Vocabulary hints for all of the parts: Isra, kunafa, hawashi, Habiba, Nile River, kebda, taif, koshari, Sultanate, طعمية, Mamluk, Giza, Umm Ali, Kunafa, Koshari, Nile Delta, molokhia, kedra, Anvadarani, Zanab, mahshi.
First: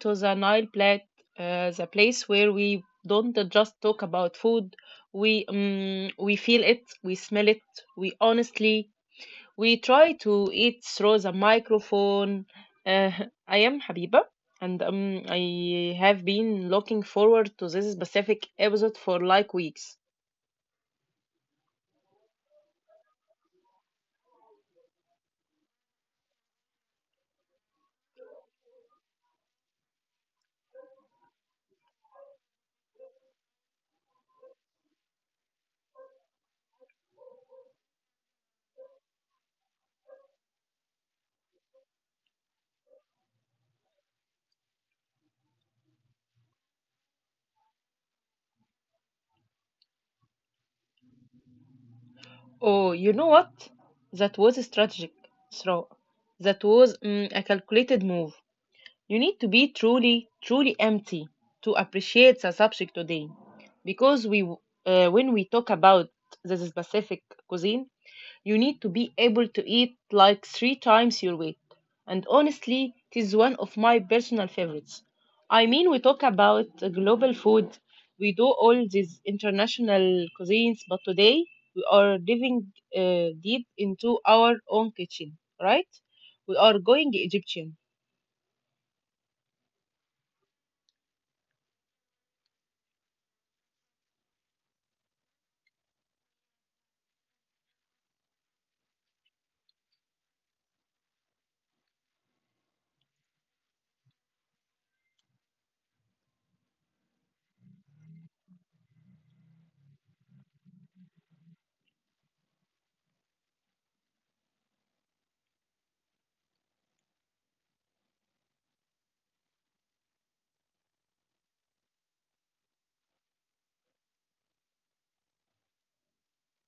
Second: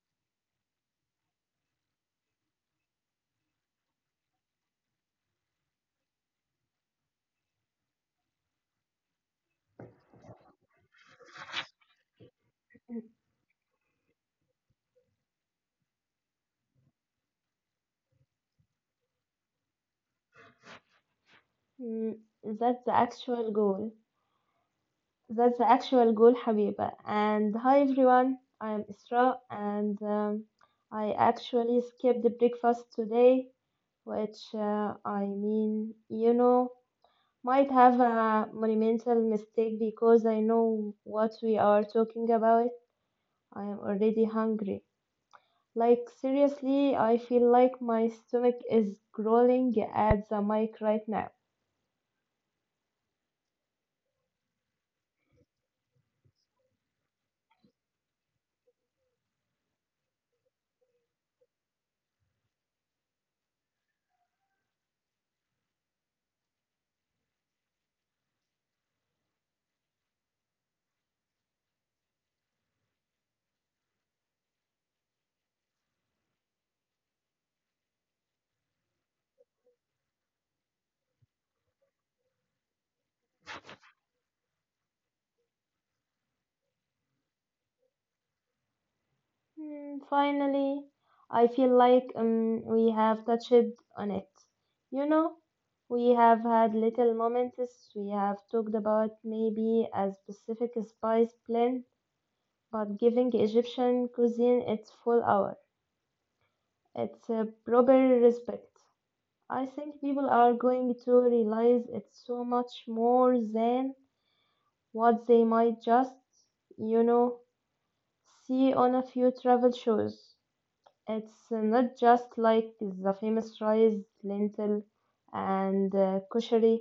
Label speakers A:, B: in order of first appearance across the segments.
A: to the Nile Plate, the place where we don't just talk about food. We feel it, we smell it, we honestly we try to eat through the microphone.
B: Mm,
A: Uh, I am Habiba, and I have been looking forward to this specific episode for like weeks.
B: mm, That's the actual goal. That's the actual goal, Habiba. And hi everyone, I'm Isra, and I actually skipped the breakfast today, which I mean, you know, might have a monumental mistake because I know what we are talking about. I am already hungry. Like seriously, I feel like my stomach is growling at the mic right now.
A: Oh, you know what? That was a strategic throw. That was a calculated move. You need to be truly, truly empty to appreciate the subject today. Because we, when we talk about the specific cuisine, you need to be able to eat like three times your weight. And honestly, it is one of my personal favorites. I mean, we talk about global food, we do all these international cuisines, but today we are diving deep into our own kitchen, right? We are going Egyptian.
B: Hmm. Finally, I feel like we have touched on it. You know, we have had little moments, we have talked about maybe a specific spice blend, but giving Egyptian cuisine its full hour, its a proper respect. I think people are going to realize it's so much more than what they might just, you know, see on a few travel shows. It's not just like the famous rice, lentil, and koshari,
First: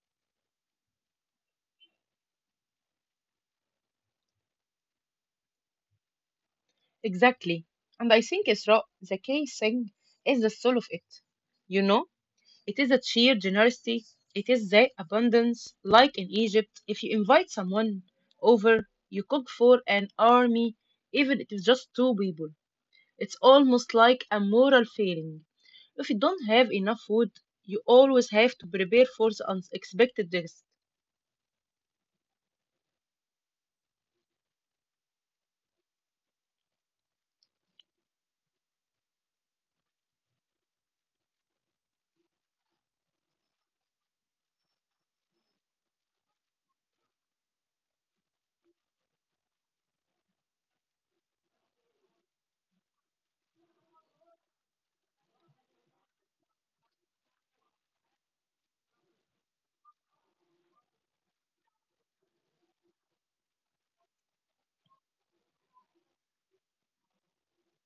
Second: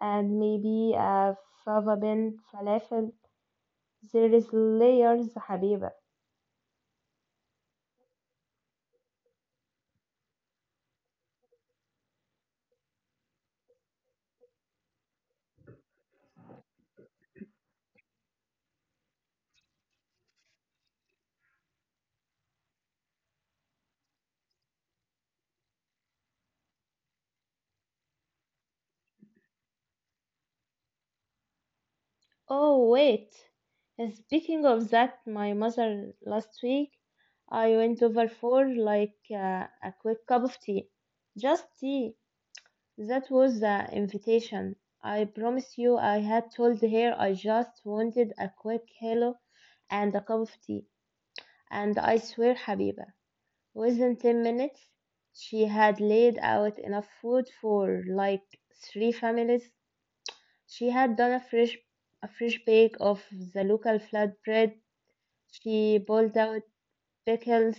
B: and maybe a fava bean falafel. There is layers, حبيبة.
A: Exactly. And I think Isra, the key thing is the soul of it. You know, it is the sheer generosity, it is the abundance. Like in Egypt, if you invite someone over, you cook for an army, even if it's just two people. It's almost like a moral failing. If you don't have enough food, you always have to prepare for the unexpected guest.
B: Oh wait. Speaking of that, my mother last week, I went over for like a quick cup of tea, just tea. That was the invitation. I promise you, I had told her I just wanted a quick hello and a cup of tea. And I swear, Habiba, within 10 minutes, she had laid out enough food for like three families. She had done a fresh bake of the local flatbread. She boiled out pickles.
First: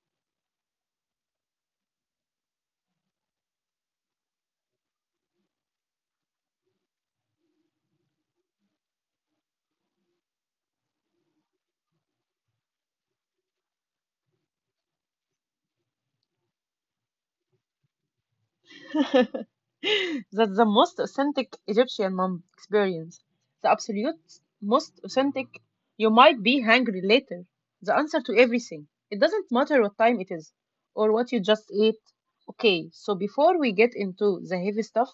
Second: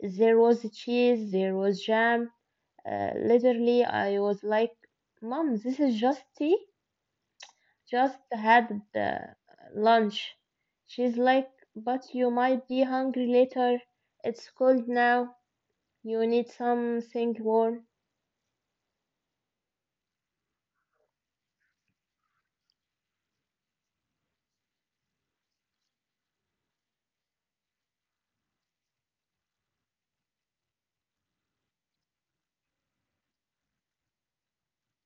B: There was cheese, there was jam. Literally, I was like, "Mom, this is just tea. Just had the lunch." She's like, "But you might be hungry later. It's cold now. You need something warm?"
A: That's the most authentic Egyptian mom experience. The absolute most authentic. You might be hungry later. The answer to everything. It doesn't matter what time it is or what you just ate. Okay, so before we get into the heavy stuff,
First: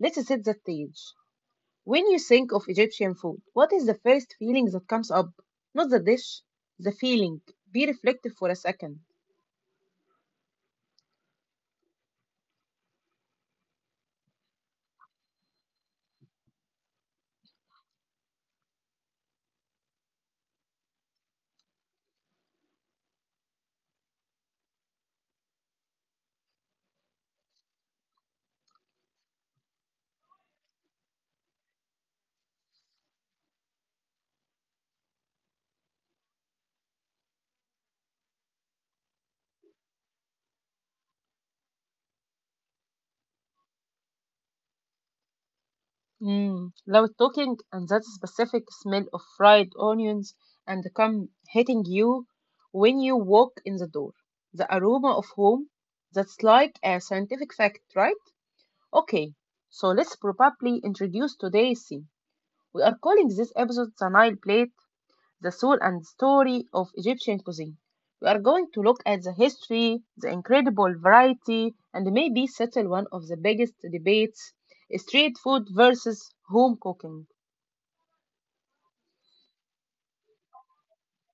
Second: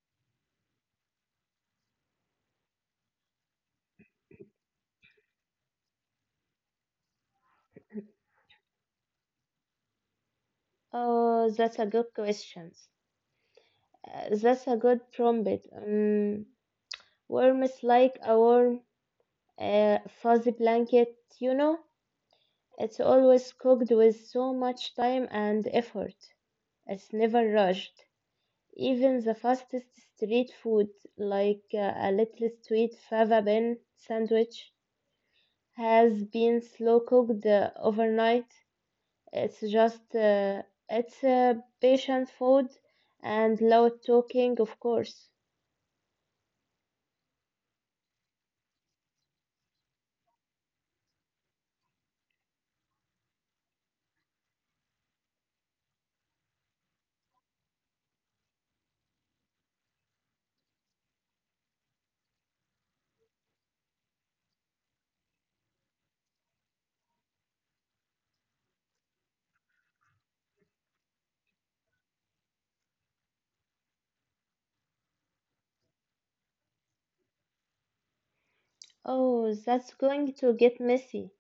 A: let's set the stage. When you think of Egyptian food, what is the first feeling that comes up? Not the dish, the feeling. Be reflective for a second.
B: Oh, that's a good question. That's a good trumpet. Warm is like a warm, fuzzy blanket, you know? It's always cooked with so much time and effort. It's never rushed. Even the fastest street food, like a little sweet fava bean sandwich, has been slow cooked overnight. It's just it's Patient food and loud talking, of course.
A: Mm, loud talking and that specific smell of fried onions and the cum hitting you when you walk in the door. The aroma of home, that's like a scientific fact, right? Okay, so let's probably introduce today's scene. We are calling this episode The Nile Plate, the soul and story of Egyptian cuisine. We are going to look at the history, the incredible variety, and maybe settle one of the biggest debates, street food versus home cooking.
B: Oh, that's going to get messy.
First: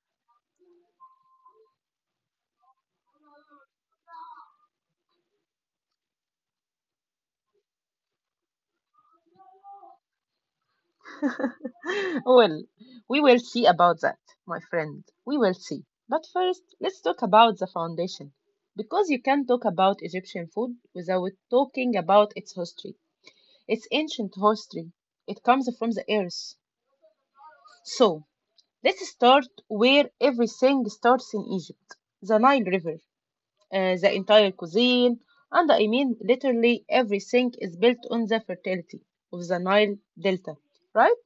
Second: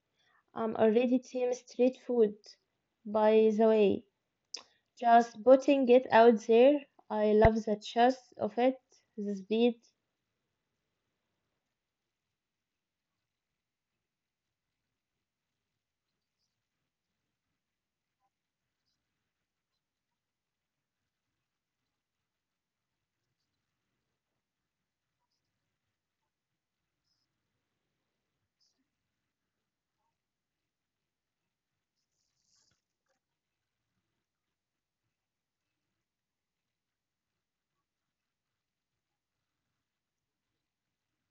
B: I'm already team street food, by the way. Just putting it out there. I love the chest of it, the speed.
A: Well, we will see about that, my friend. We will see. But first, let's talk about the foundation. Because you can't talk about Egyptian food without talking about its history. It's ancient history. It comes from the earth. So let's start where everything starts in Egypt. The Nile River, the entire cuisine, and I mean literally everything is built on the fertility of the Nile Delta, right?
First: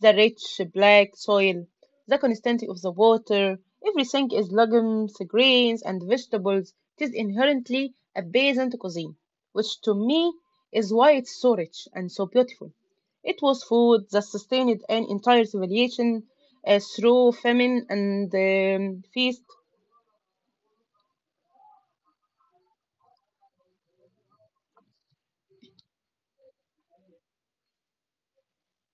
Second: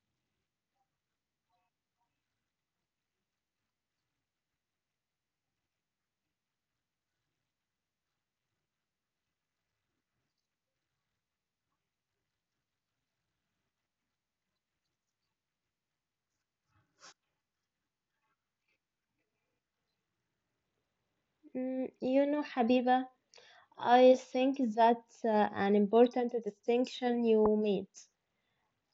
A: The rich black soil, the constancy of the water. Everything is legumes, grains, and vegetables. It is inherently a peasant cuisine, which to me is why it's so rich and so beautiful. It was food that sustained an entire civilization through famine and feast.
B: You know, Habiba, I think that's an important distinction you made.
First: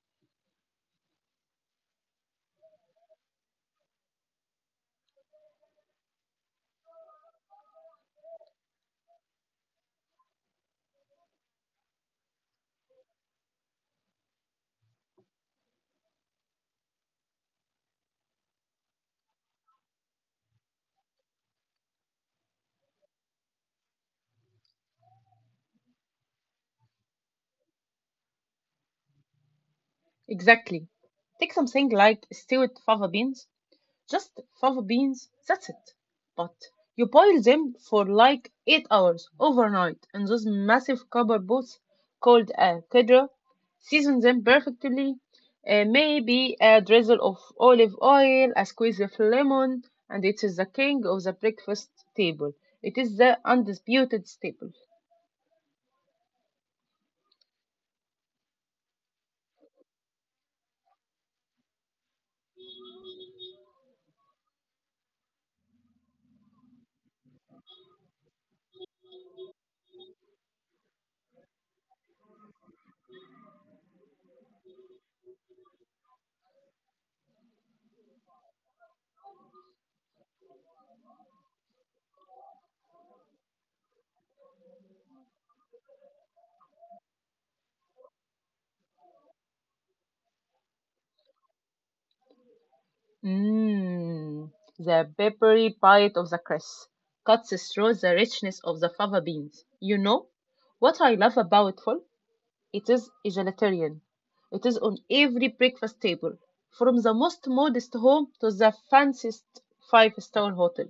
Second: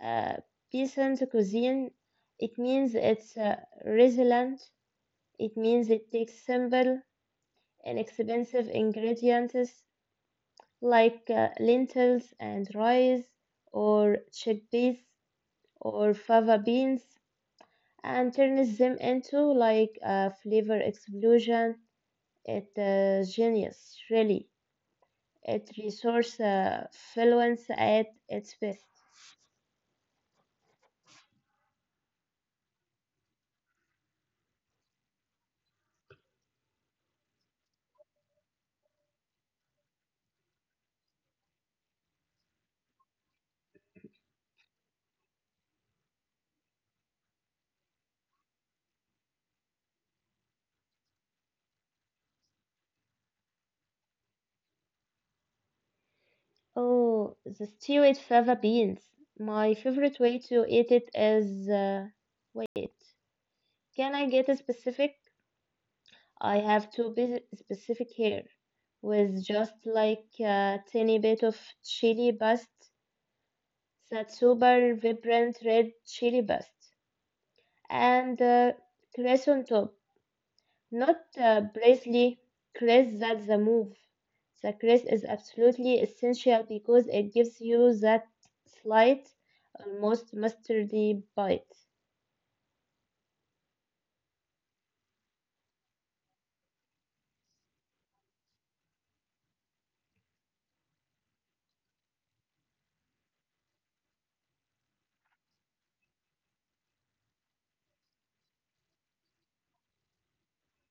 B: Uh, Peasant cuisine, it means it's resilient. It means it takes simple, inexpensive ingredients like lentils and rice, or chickpeas, or fava beans, and turns them into like a flavor explosion. It's genius, really. It resource fluence at its best.
A: Exactly. Take something like stewed fava beans. Just fava beans, that's it. But you boil them for like 8 hours overnight in those massive copper pots called a kedra. Season them perfectly. Maybe a drizzle of olive oil, a squeeze of lemon, and it is the king of the breakfast table. It is the undisputed staple.
B: Oh, the stew with fava beans. My favorite way to eat it is. Wait, can I get a specific? I have to be specific here with just like a tiny bit of chili paste, that super vibrant red chili paste, and cress on top. Not parsley, cress that's the move. The cress is absolutely essential because it gives you that slight, almost mustardy bite.
A: Mmm, the peppery bite of the cress cuts through the richness of the fava beans. You know what I love about fall? It is egalitarian. It is on every breakfast table, from the most modest home to the fanciest five-star hotel.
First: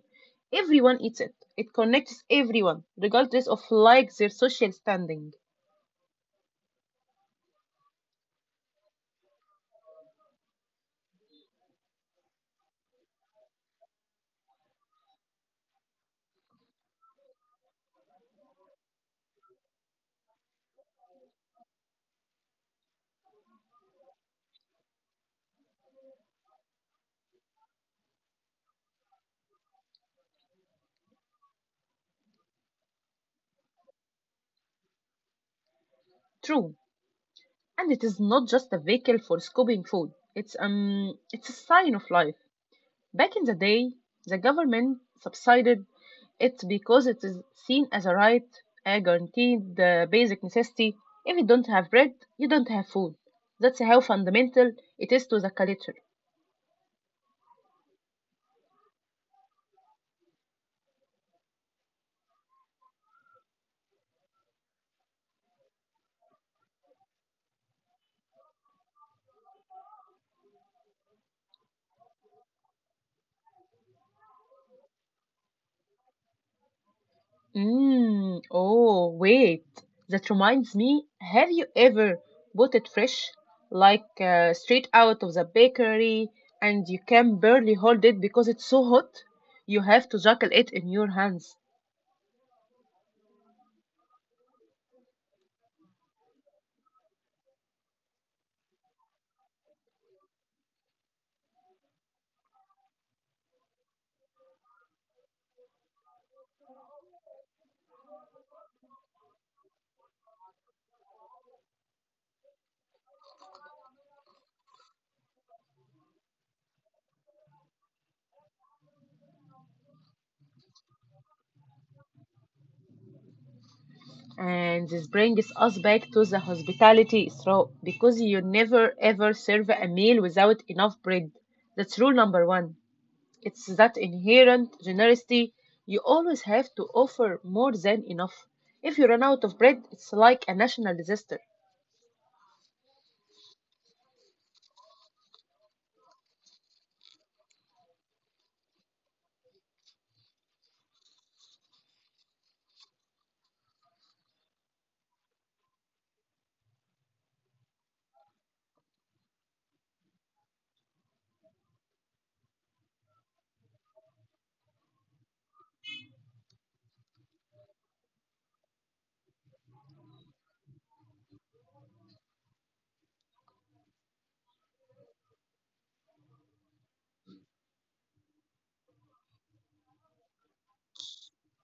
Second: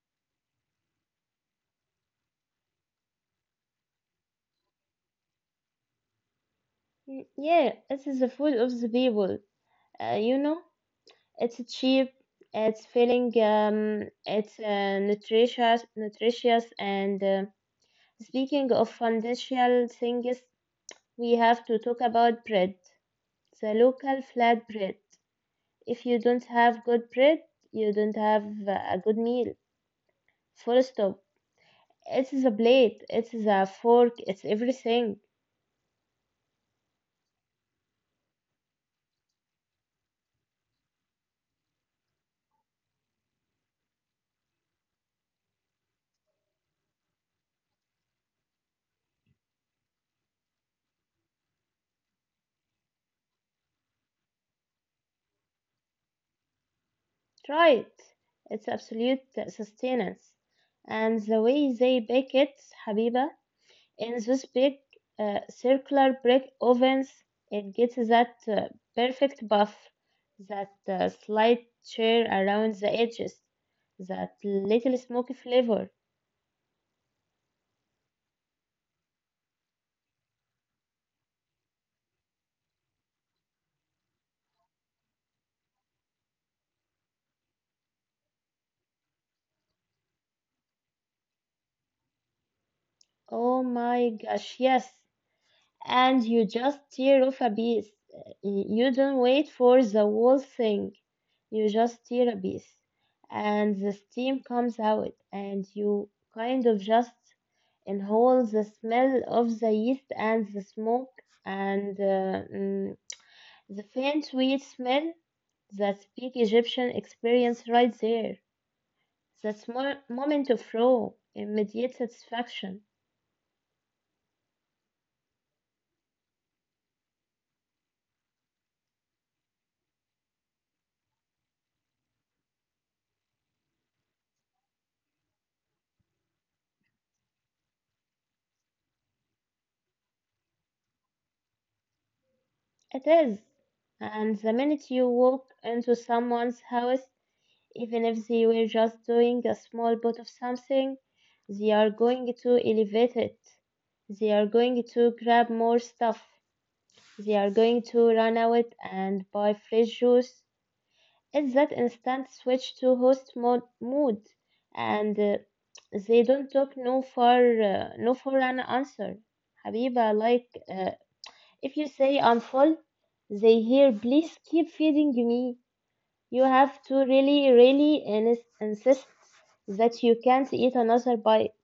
A: Everyone eats it. It connects everyone, regardless of like their social standing.
B: Yeah, this is the food of the people, you know. It's cheap, it's filling, it's nutritious. And speaking of foundational things, we have to talk about bread. The local flat bread. If you don't have good bread, you don't have a good meal. Full stop. It's the plate, it's the fork, it's everything.
A: True. And it is not just a vehicle for scooping food. It's a sign of life. Back in the day, the government subsidized it because it is seen as a right, a guaranteed basic necessity. If you don't have bread, you don't have food. That's how fundamental it is to the culture.
B: Try it. It's absolute sustenance. And the way they bake it, Habiba, in those big circular brick ovens, it gets that perfect buff, that slight tear around the edges, that little smoky flavor.
A: Mm, oh, wait. That reminds me, have you ever bought it fresh, like straight out of the bakery, and you can barely hold it because it's so hot? You have to juggle it in your hands.
B: Oh my gosh, yes, and you just tear off a piece. You don't wait for the whole thing. You just tear a piece, and the steam comes out, and you kind of just inhale the smell of the yeast and the smoke and the faint sweet smell. That's big Egyptian experience right there. That's moment of raw, immediate satisfaction.
A: And this brings us back to the hospitality through because you never ever serve a meal without enough bread. That's rule number one. It's that inherent generosity. You always have to offer more than enough. If you run out of bread, it's like a national disaster.
B: It is. And the minute you walk into someone's house, even if they were just doing a small bit of something, they are going to elevate it. They are going to grab more stuff. They are going to run out and buy fresh juice. It's that instant switch to host mode, mood, and they don't talk no for an answer. Habiba, like if you say I'm full, they hear, please keep feeding me. You have to really, really insist that you can't eat another bite.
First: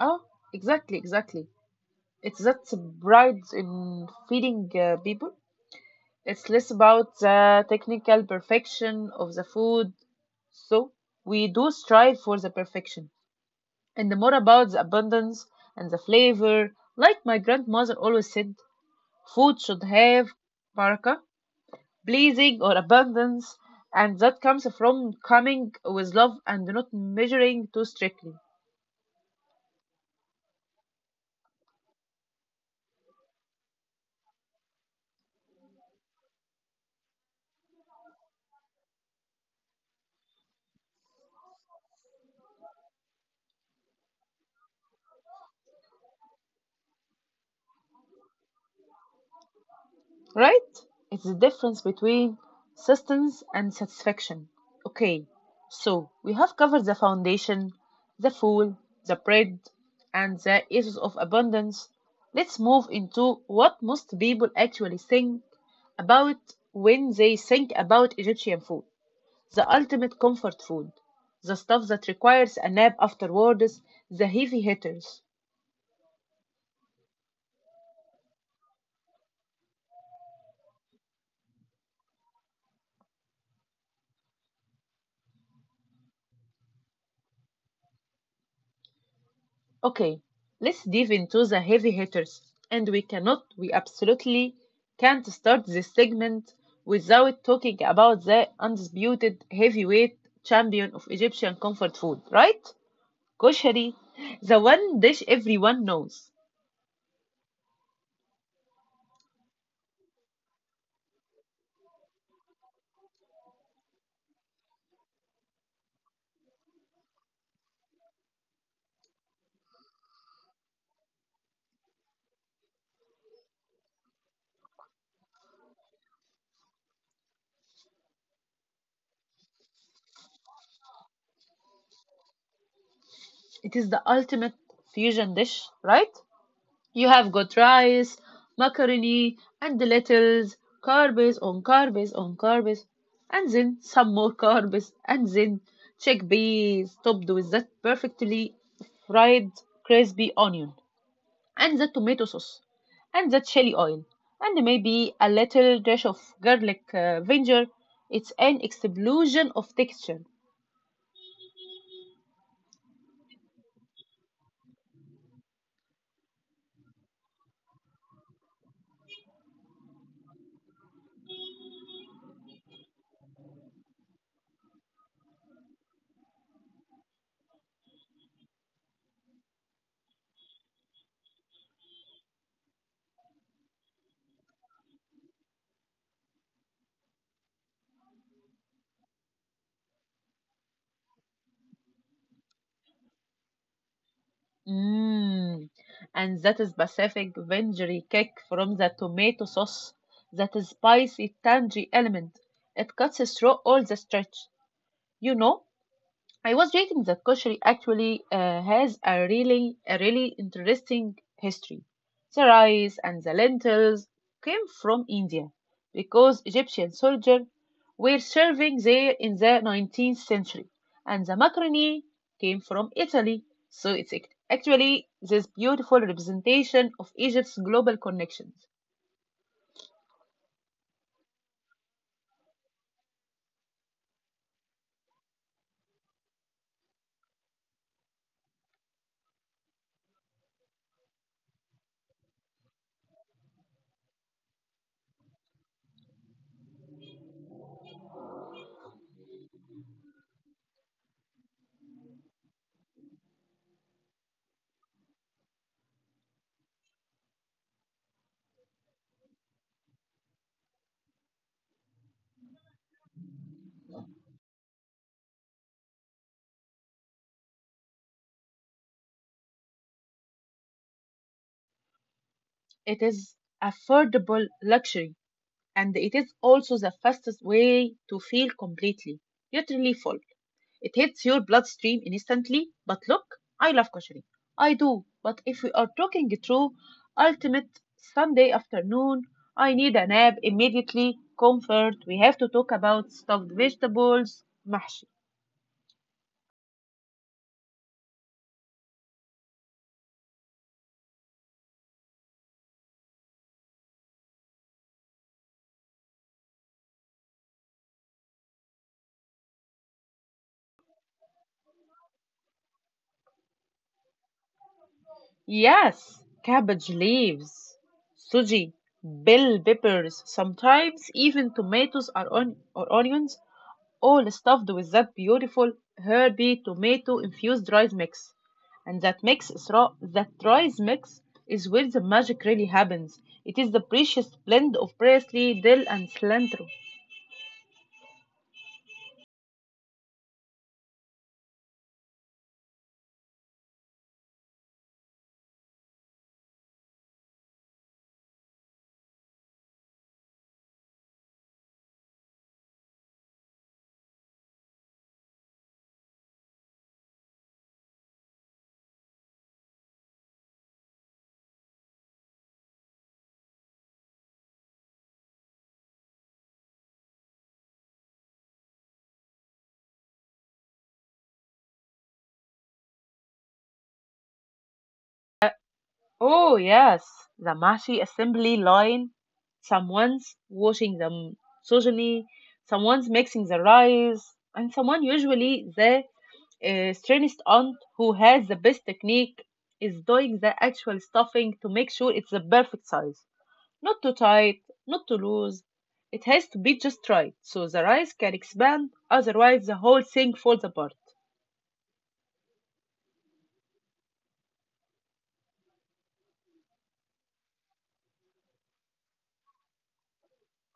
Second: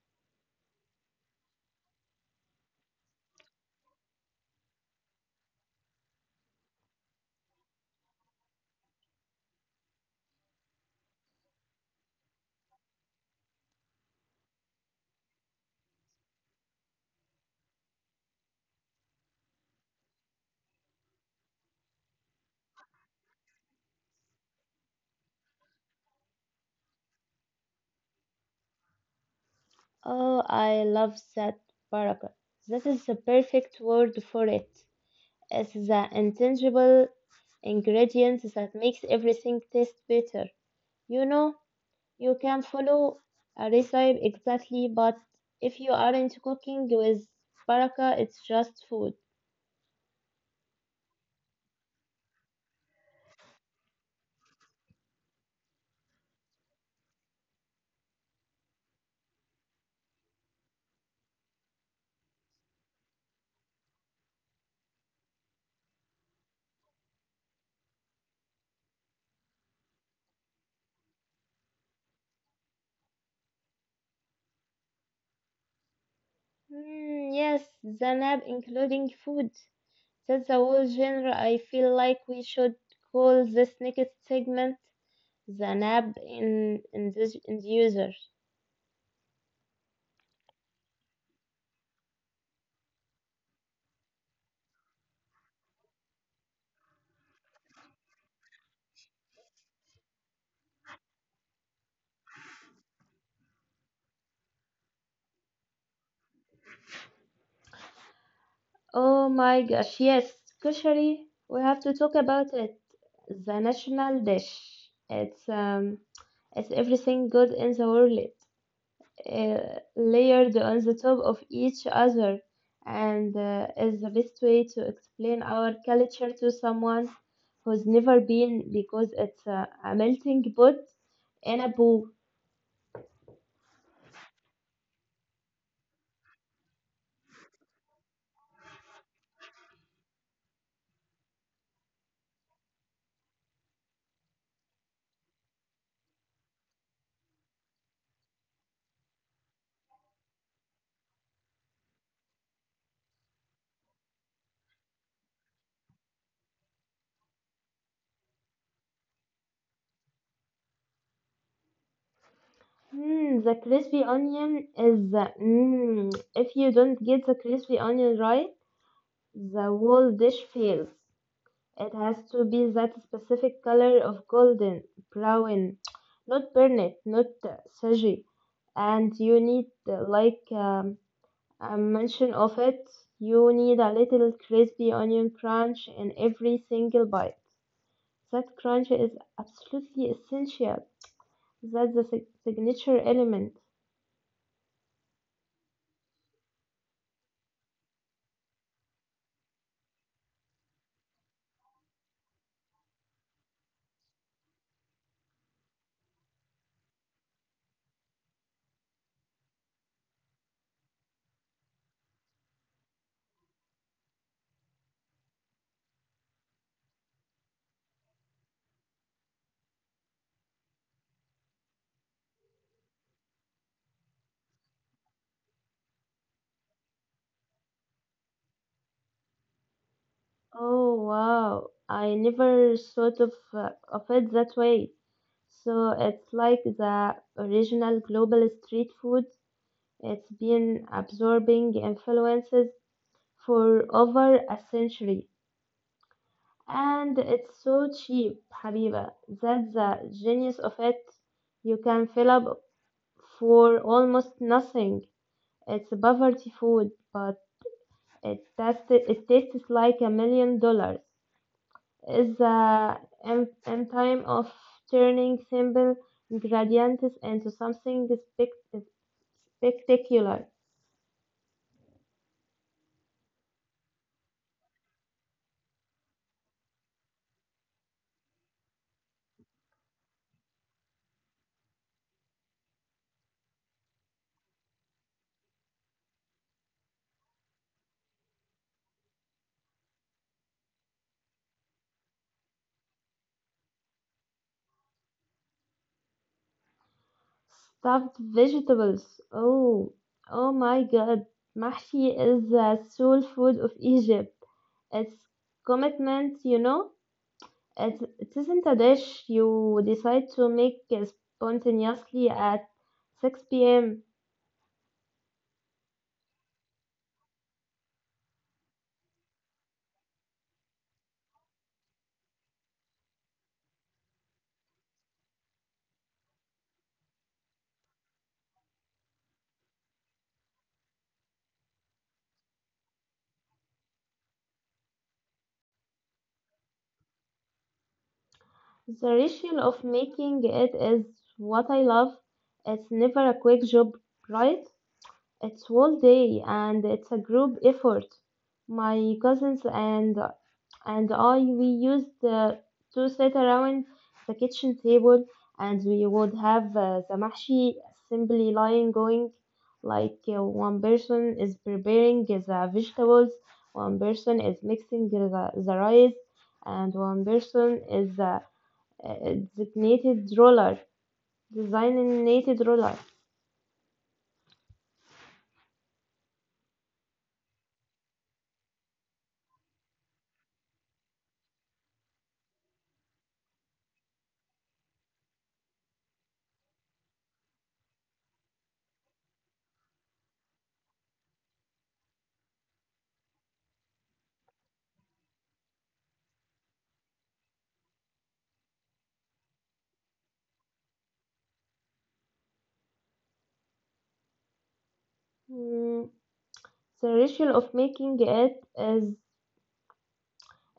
A: Oh, exactly, exactly. It's that pride in feeding people. It's less about the technical perfection of the food. So we do strive for the perfection and the more about the abundance and the flavor. Like my grandmother always said, food should have baraka, blessing or abundance, and that comes from coming with love and not measuring too strictly.
B: Oh, I love that paragraph. That is the perfect word for it. It's the intangible ingredient that makes everything taste better. You know, you can follow a recipe exactly, but if you aren't cooking with baraka, it's just food.
A: Right? It's the difference between sustenance and satisfaction. Okay, so we have covered the foundation, the fool, the bread, and the issues of abundance. Let's move into what most people actually think about when they think about Egyptian food, the ultimate comfort food, the stuff that requires a nap afterwards, the heavy hitters.
B: Yes, Zanab, including food. That's a whole genre. I feel like we should call this next segment Zanab in the user.
A: Okay, let's dive into the heavy hitters. And we absolutely can't start this segment without talking about the undisputed heavyweight champion of Egyptian comfort food, right? Koshari, the one dish everyone knows.
B: Oh my gosh, yes, kushari. We have to talk about it. The national dish. It's um, it's everything good in the world, layered on the top of each other and is the best way to explain our culture to someone who's never been because it's a melting pot in a bowl.
A: It is the ultimate fusion dish, right? You have got rice, macaroni, and the lentils, carbs on carbs on carbs, and then some more carbs, and then chickpeas topped with that perfectly fried crispy onion, and the tomato sauce, and the chili oil, and maybe a little dash of garlic vinegar. It's an explosion of texture.
B: Hmm, the crispy onion is the, if you don't get the crispy onion right, the whole dish fails. It has to be that specific color of golden brown, not burnt, not sage. And you need, a mention of it, you need a little crispy onion crunch in every single bite. That crunch is absolutely essential. That's the signature element.
A: Mm. And that is Pacific vinegary kick from the tomato sauce. That is spicy, tangy element. It cuts through all the stretch. You know, I was reading that kosher actually has a really interesting history. The rice and the lentils came from India because Egyptian soldiers were serving there in the 19th century, and the macaroni came from Italy. So it's actually this beautiful representation of Egypt's global connections.
B: Oh wow, I never thought of, of it that way. So it's like the original global street food. It's been absorbing influences for over a century, and it's so cheap, Habiba. That's the genius of it. You can fill up for almost nothing. It's poverty food, but it tastes like $1 million. It's the end time of turning simple ingredients into something spectacular.
A: It is affordable luxury, and it is also the fastest way to feel completely, utterly full. It hits your bloodstream instantly, but look, I love koshari. I do, but if we are talking through ultimate Sunday afternoon, I need a nap immediately, comfort. We have to talk about stuffed vegetables, mahshi.
B: Stuffed vegetables. Oh, oh my God. Mahshi is the soul food of Egypt. It's commitment, you know. It isn't a dish you decide to make spontaneously at 6 p.m.
A: Yes, cabbage leaves, suji, bell peppers, sometimes even tomatoes are on, or onions, all stuffed with that beautiful herby tomato infused rice mix. And that mix is raw, that rice mix is where the magic really happens. It is the precious blend of parsley, dill, and cilantro.
B: The ritual of making it is what I love. It's never a quick job, right? It's whole day and it's a group effort. My cousins and I we used to sit around the kitchen table and we would have the mahshi assembly line going like one person is preparing the vegetables, one person is mixing the rice, and one person is a designated roller, designated roller.
A: Oh yes, the mashi assembly line. Someone's washing the sojani, someone's mixing the rice, and someone, usually the strangest aunt who has the best technique, is doing the actual stuffing to make sure it's the perfect size. Not too tight, not too loose. It has to be just right so the rice can expand, otherwise, the whole thing falls apart.
B: Mm, the ritual of making it is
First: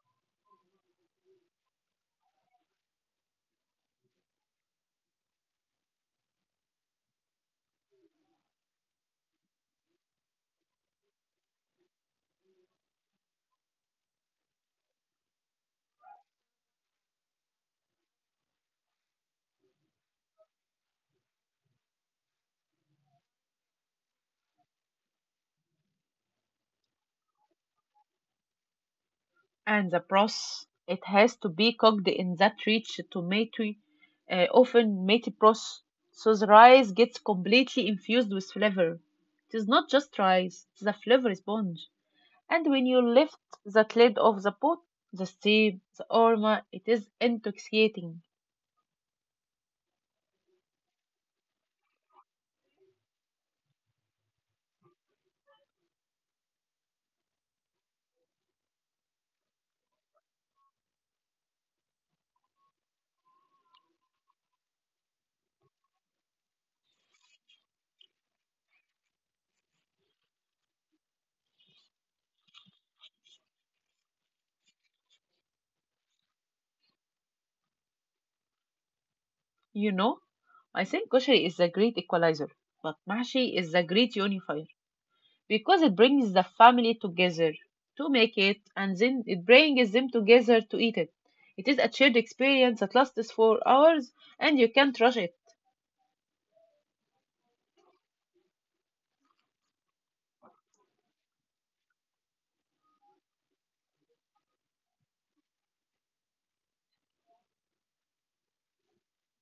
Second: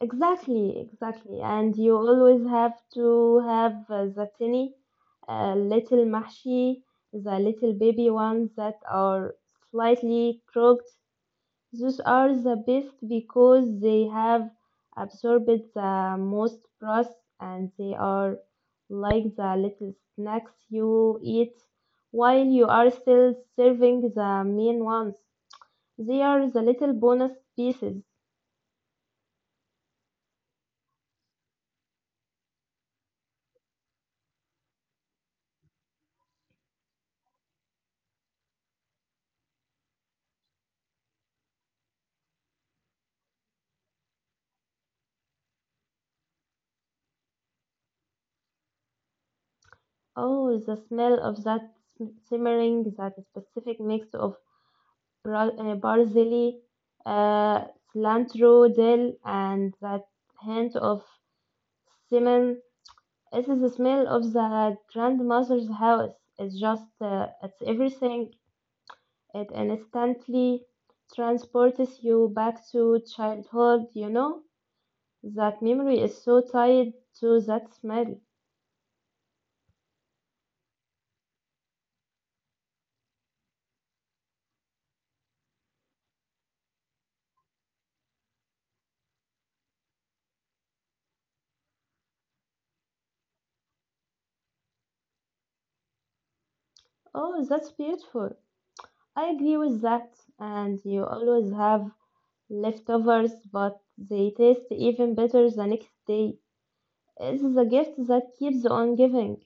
B: exactly, and you always have to have the tiny little mahshi, the little baby ones that are slightly crooked, those are the best because they have absorbed the most broth, and they are like the little snacks you eat while you are still serving the main ones, they are the little bonus pieces.
A: And the broth, it has to be cooked in that rich tomato, often matey broth, so the rice gets completely infused with flavor. It is not just rice, it's a flavor sponge. And when you lift that lid off the pot, the steam, the aroma, it is intoxicating.
B: Oh, the smell of that simmering, that specific mix of barzili, uh, cilantro, dill, and that hint of cinnamon. It is the smell of the grandmother's house. It's just, it's everything. It instantly transports you back to childhood, you know? That memory is so tied to that smell.
A: You know, I think kosher is the great equalizer, but mashi is the great unifier because it brings the family together to make it and then it brings them together to eat it. It is a shared experience that lasts for hours and you can't rush it.
B: Oh, that's beautiful. I agree with that, and you always have leftovers, but they taste even better the next day. It is a gift that keeps on giving.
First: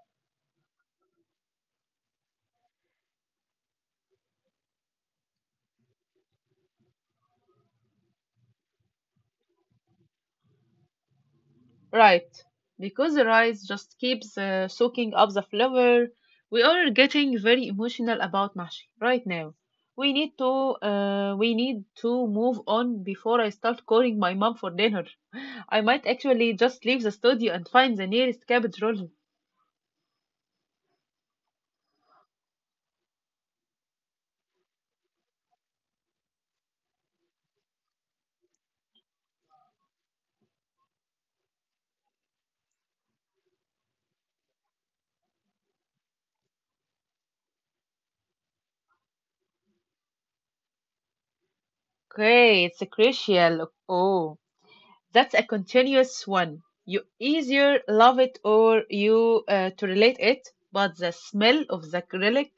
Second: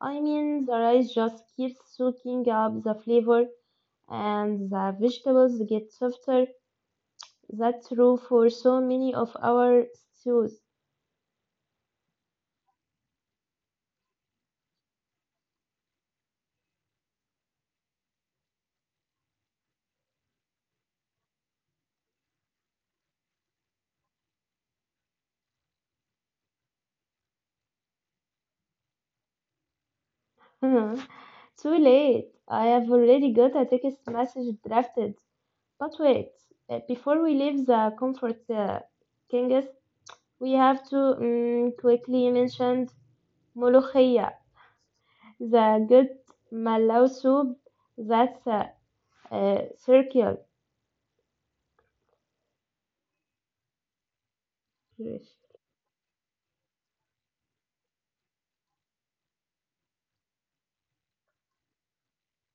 B: I mean, the rice just keeps soaking up the flavor, and the vegetables get softer. That's true for so many of our stews.
A: Right, because the rice just keeps soaking up the flavor. We are getting very emotional about mashi right now. We need to move on before I start calling my mom for dinner. I might actually just leave the studio and find the nearest cabbage roll.
B: Hmm. Too late. I have already got a text message drafted. But wait, before we leave the comfort kings, we have to quickly mention molokhia, the good malaw soup that's circular,
A: Okay, it's a crucial. Oh,
B: the
A: that's a continuous one. You either love it or you to relate it, but the smell of the acrylic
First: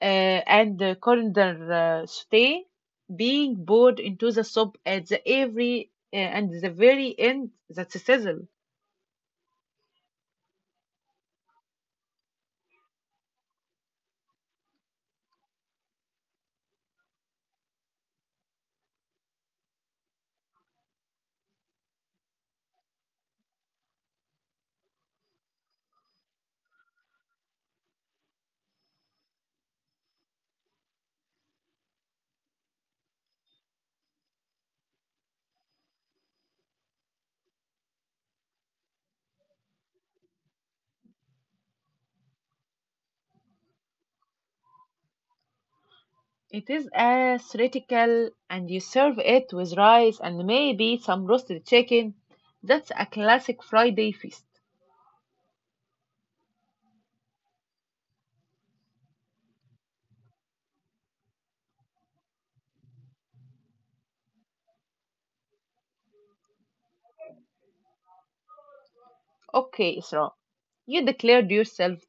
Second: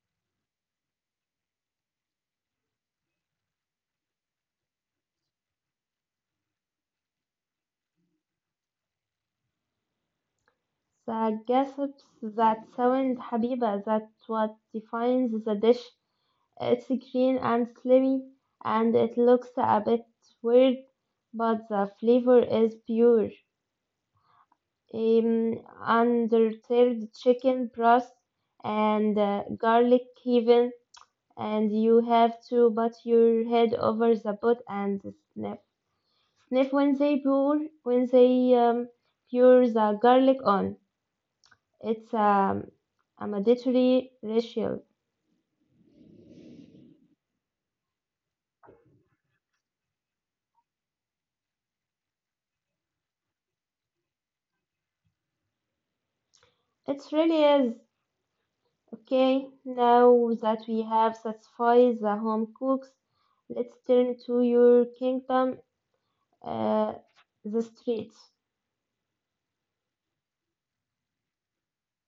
A: and the coriander saute being poured into the soup at the every and the very end, that sizzle.
B: gasps that sound habiba, that's what defines the dish. It's green and slimy, and it looks a bit weird, but the flavor is pure. Um, Undertale chicken breast and garlic even, and you have to put your head over the pot and sniff. Sniff when they pour the garlic on. It's a mandatory ritual.
A: It is a theoretical and you serve it with rice and maybe some roasted chicken. That's a classic Friday feast.
B: It really is okay. Now that we have satisfied the home cooks, let's turn to your kingdom, uh, the streets.
A: Okay, Isra, you declared yourself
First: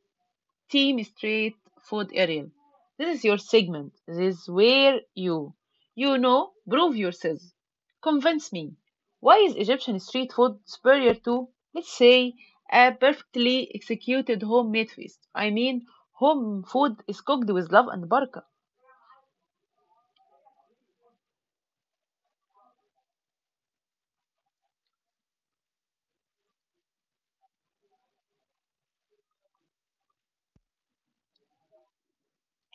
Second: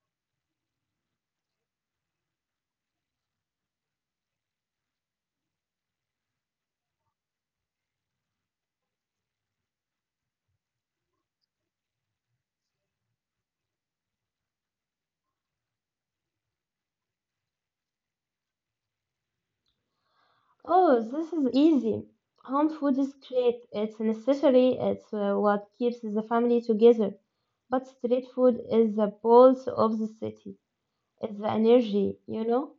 A: Team Street Food Ariel. This is your segment. This is where you know, prove yourself. Convince me. Why is Egyptian street food superior to, let's say, a perfectly executed homemade feast? I mean, home food is cooked with love and baraka.
B: Oh, this is easy. Home food is great. It's necessary. It's what keeps the family together. But street food is the pulse of the city. It's the energy, you know?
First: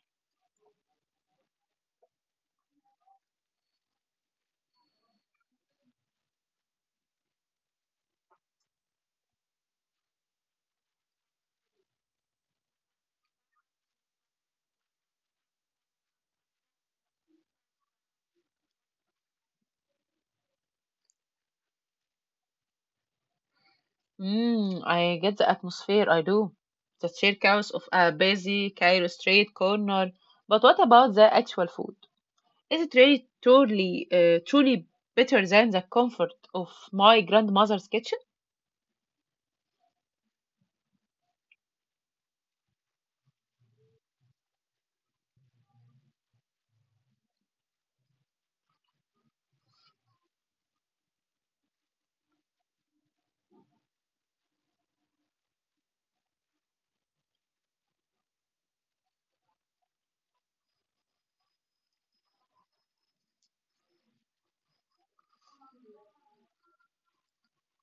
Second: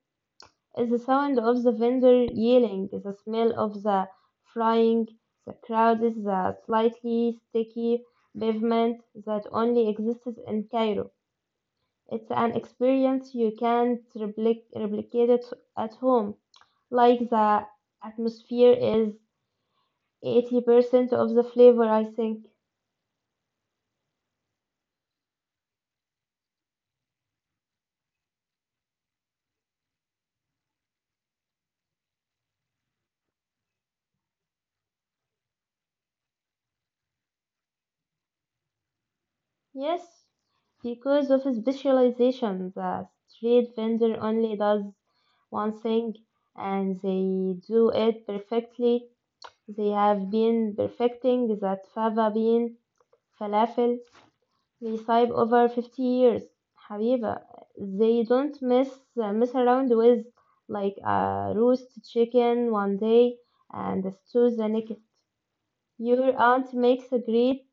B: It's the sound of the vendor yelling, the smell of the frying, the crowd is the slightly sticky pavement that only exists in Cairo. It's an experience you can't replicate it at home. Like the atmosphere is 80% of the flavor, I think.
A: Mm, I get the atmosphere, I do. The circus of a busy Cairo street corner. But what about the actual food? Is it really truly better than the comfort of my grandmother's kitchen?
B: Yes, because of specialization, the street vendor only does one thing and they do it perfectly. They have been perfecting that fava bean falafel recipe over 50 years. Habiba, they don't mess around with like a roast chicken one day and a stew the next. Your aunt makes a great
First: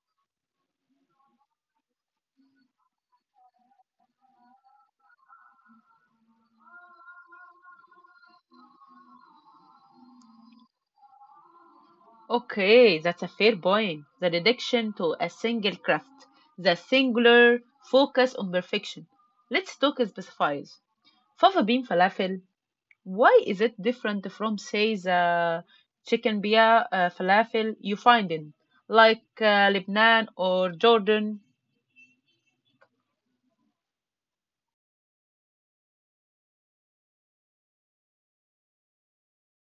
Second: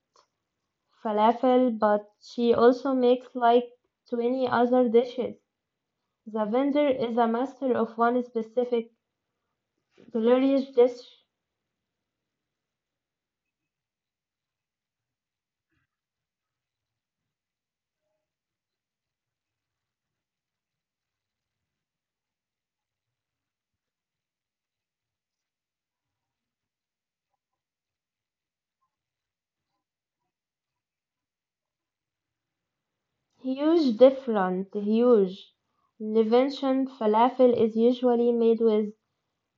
B: falafel, but she also makes like 20 other dishes. The vendor is a master of one specific delicious dish.
A: Okay, that's a fair point. The dedication to a single craft, the singular focus on perfection. Let's talk specifies. Fava bean falafel, why is it different from, say, the chicken bia falafel you find in, like Lebanon or Jordan?
B: Huge different, huge. Levantine falafel is usually made with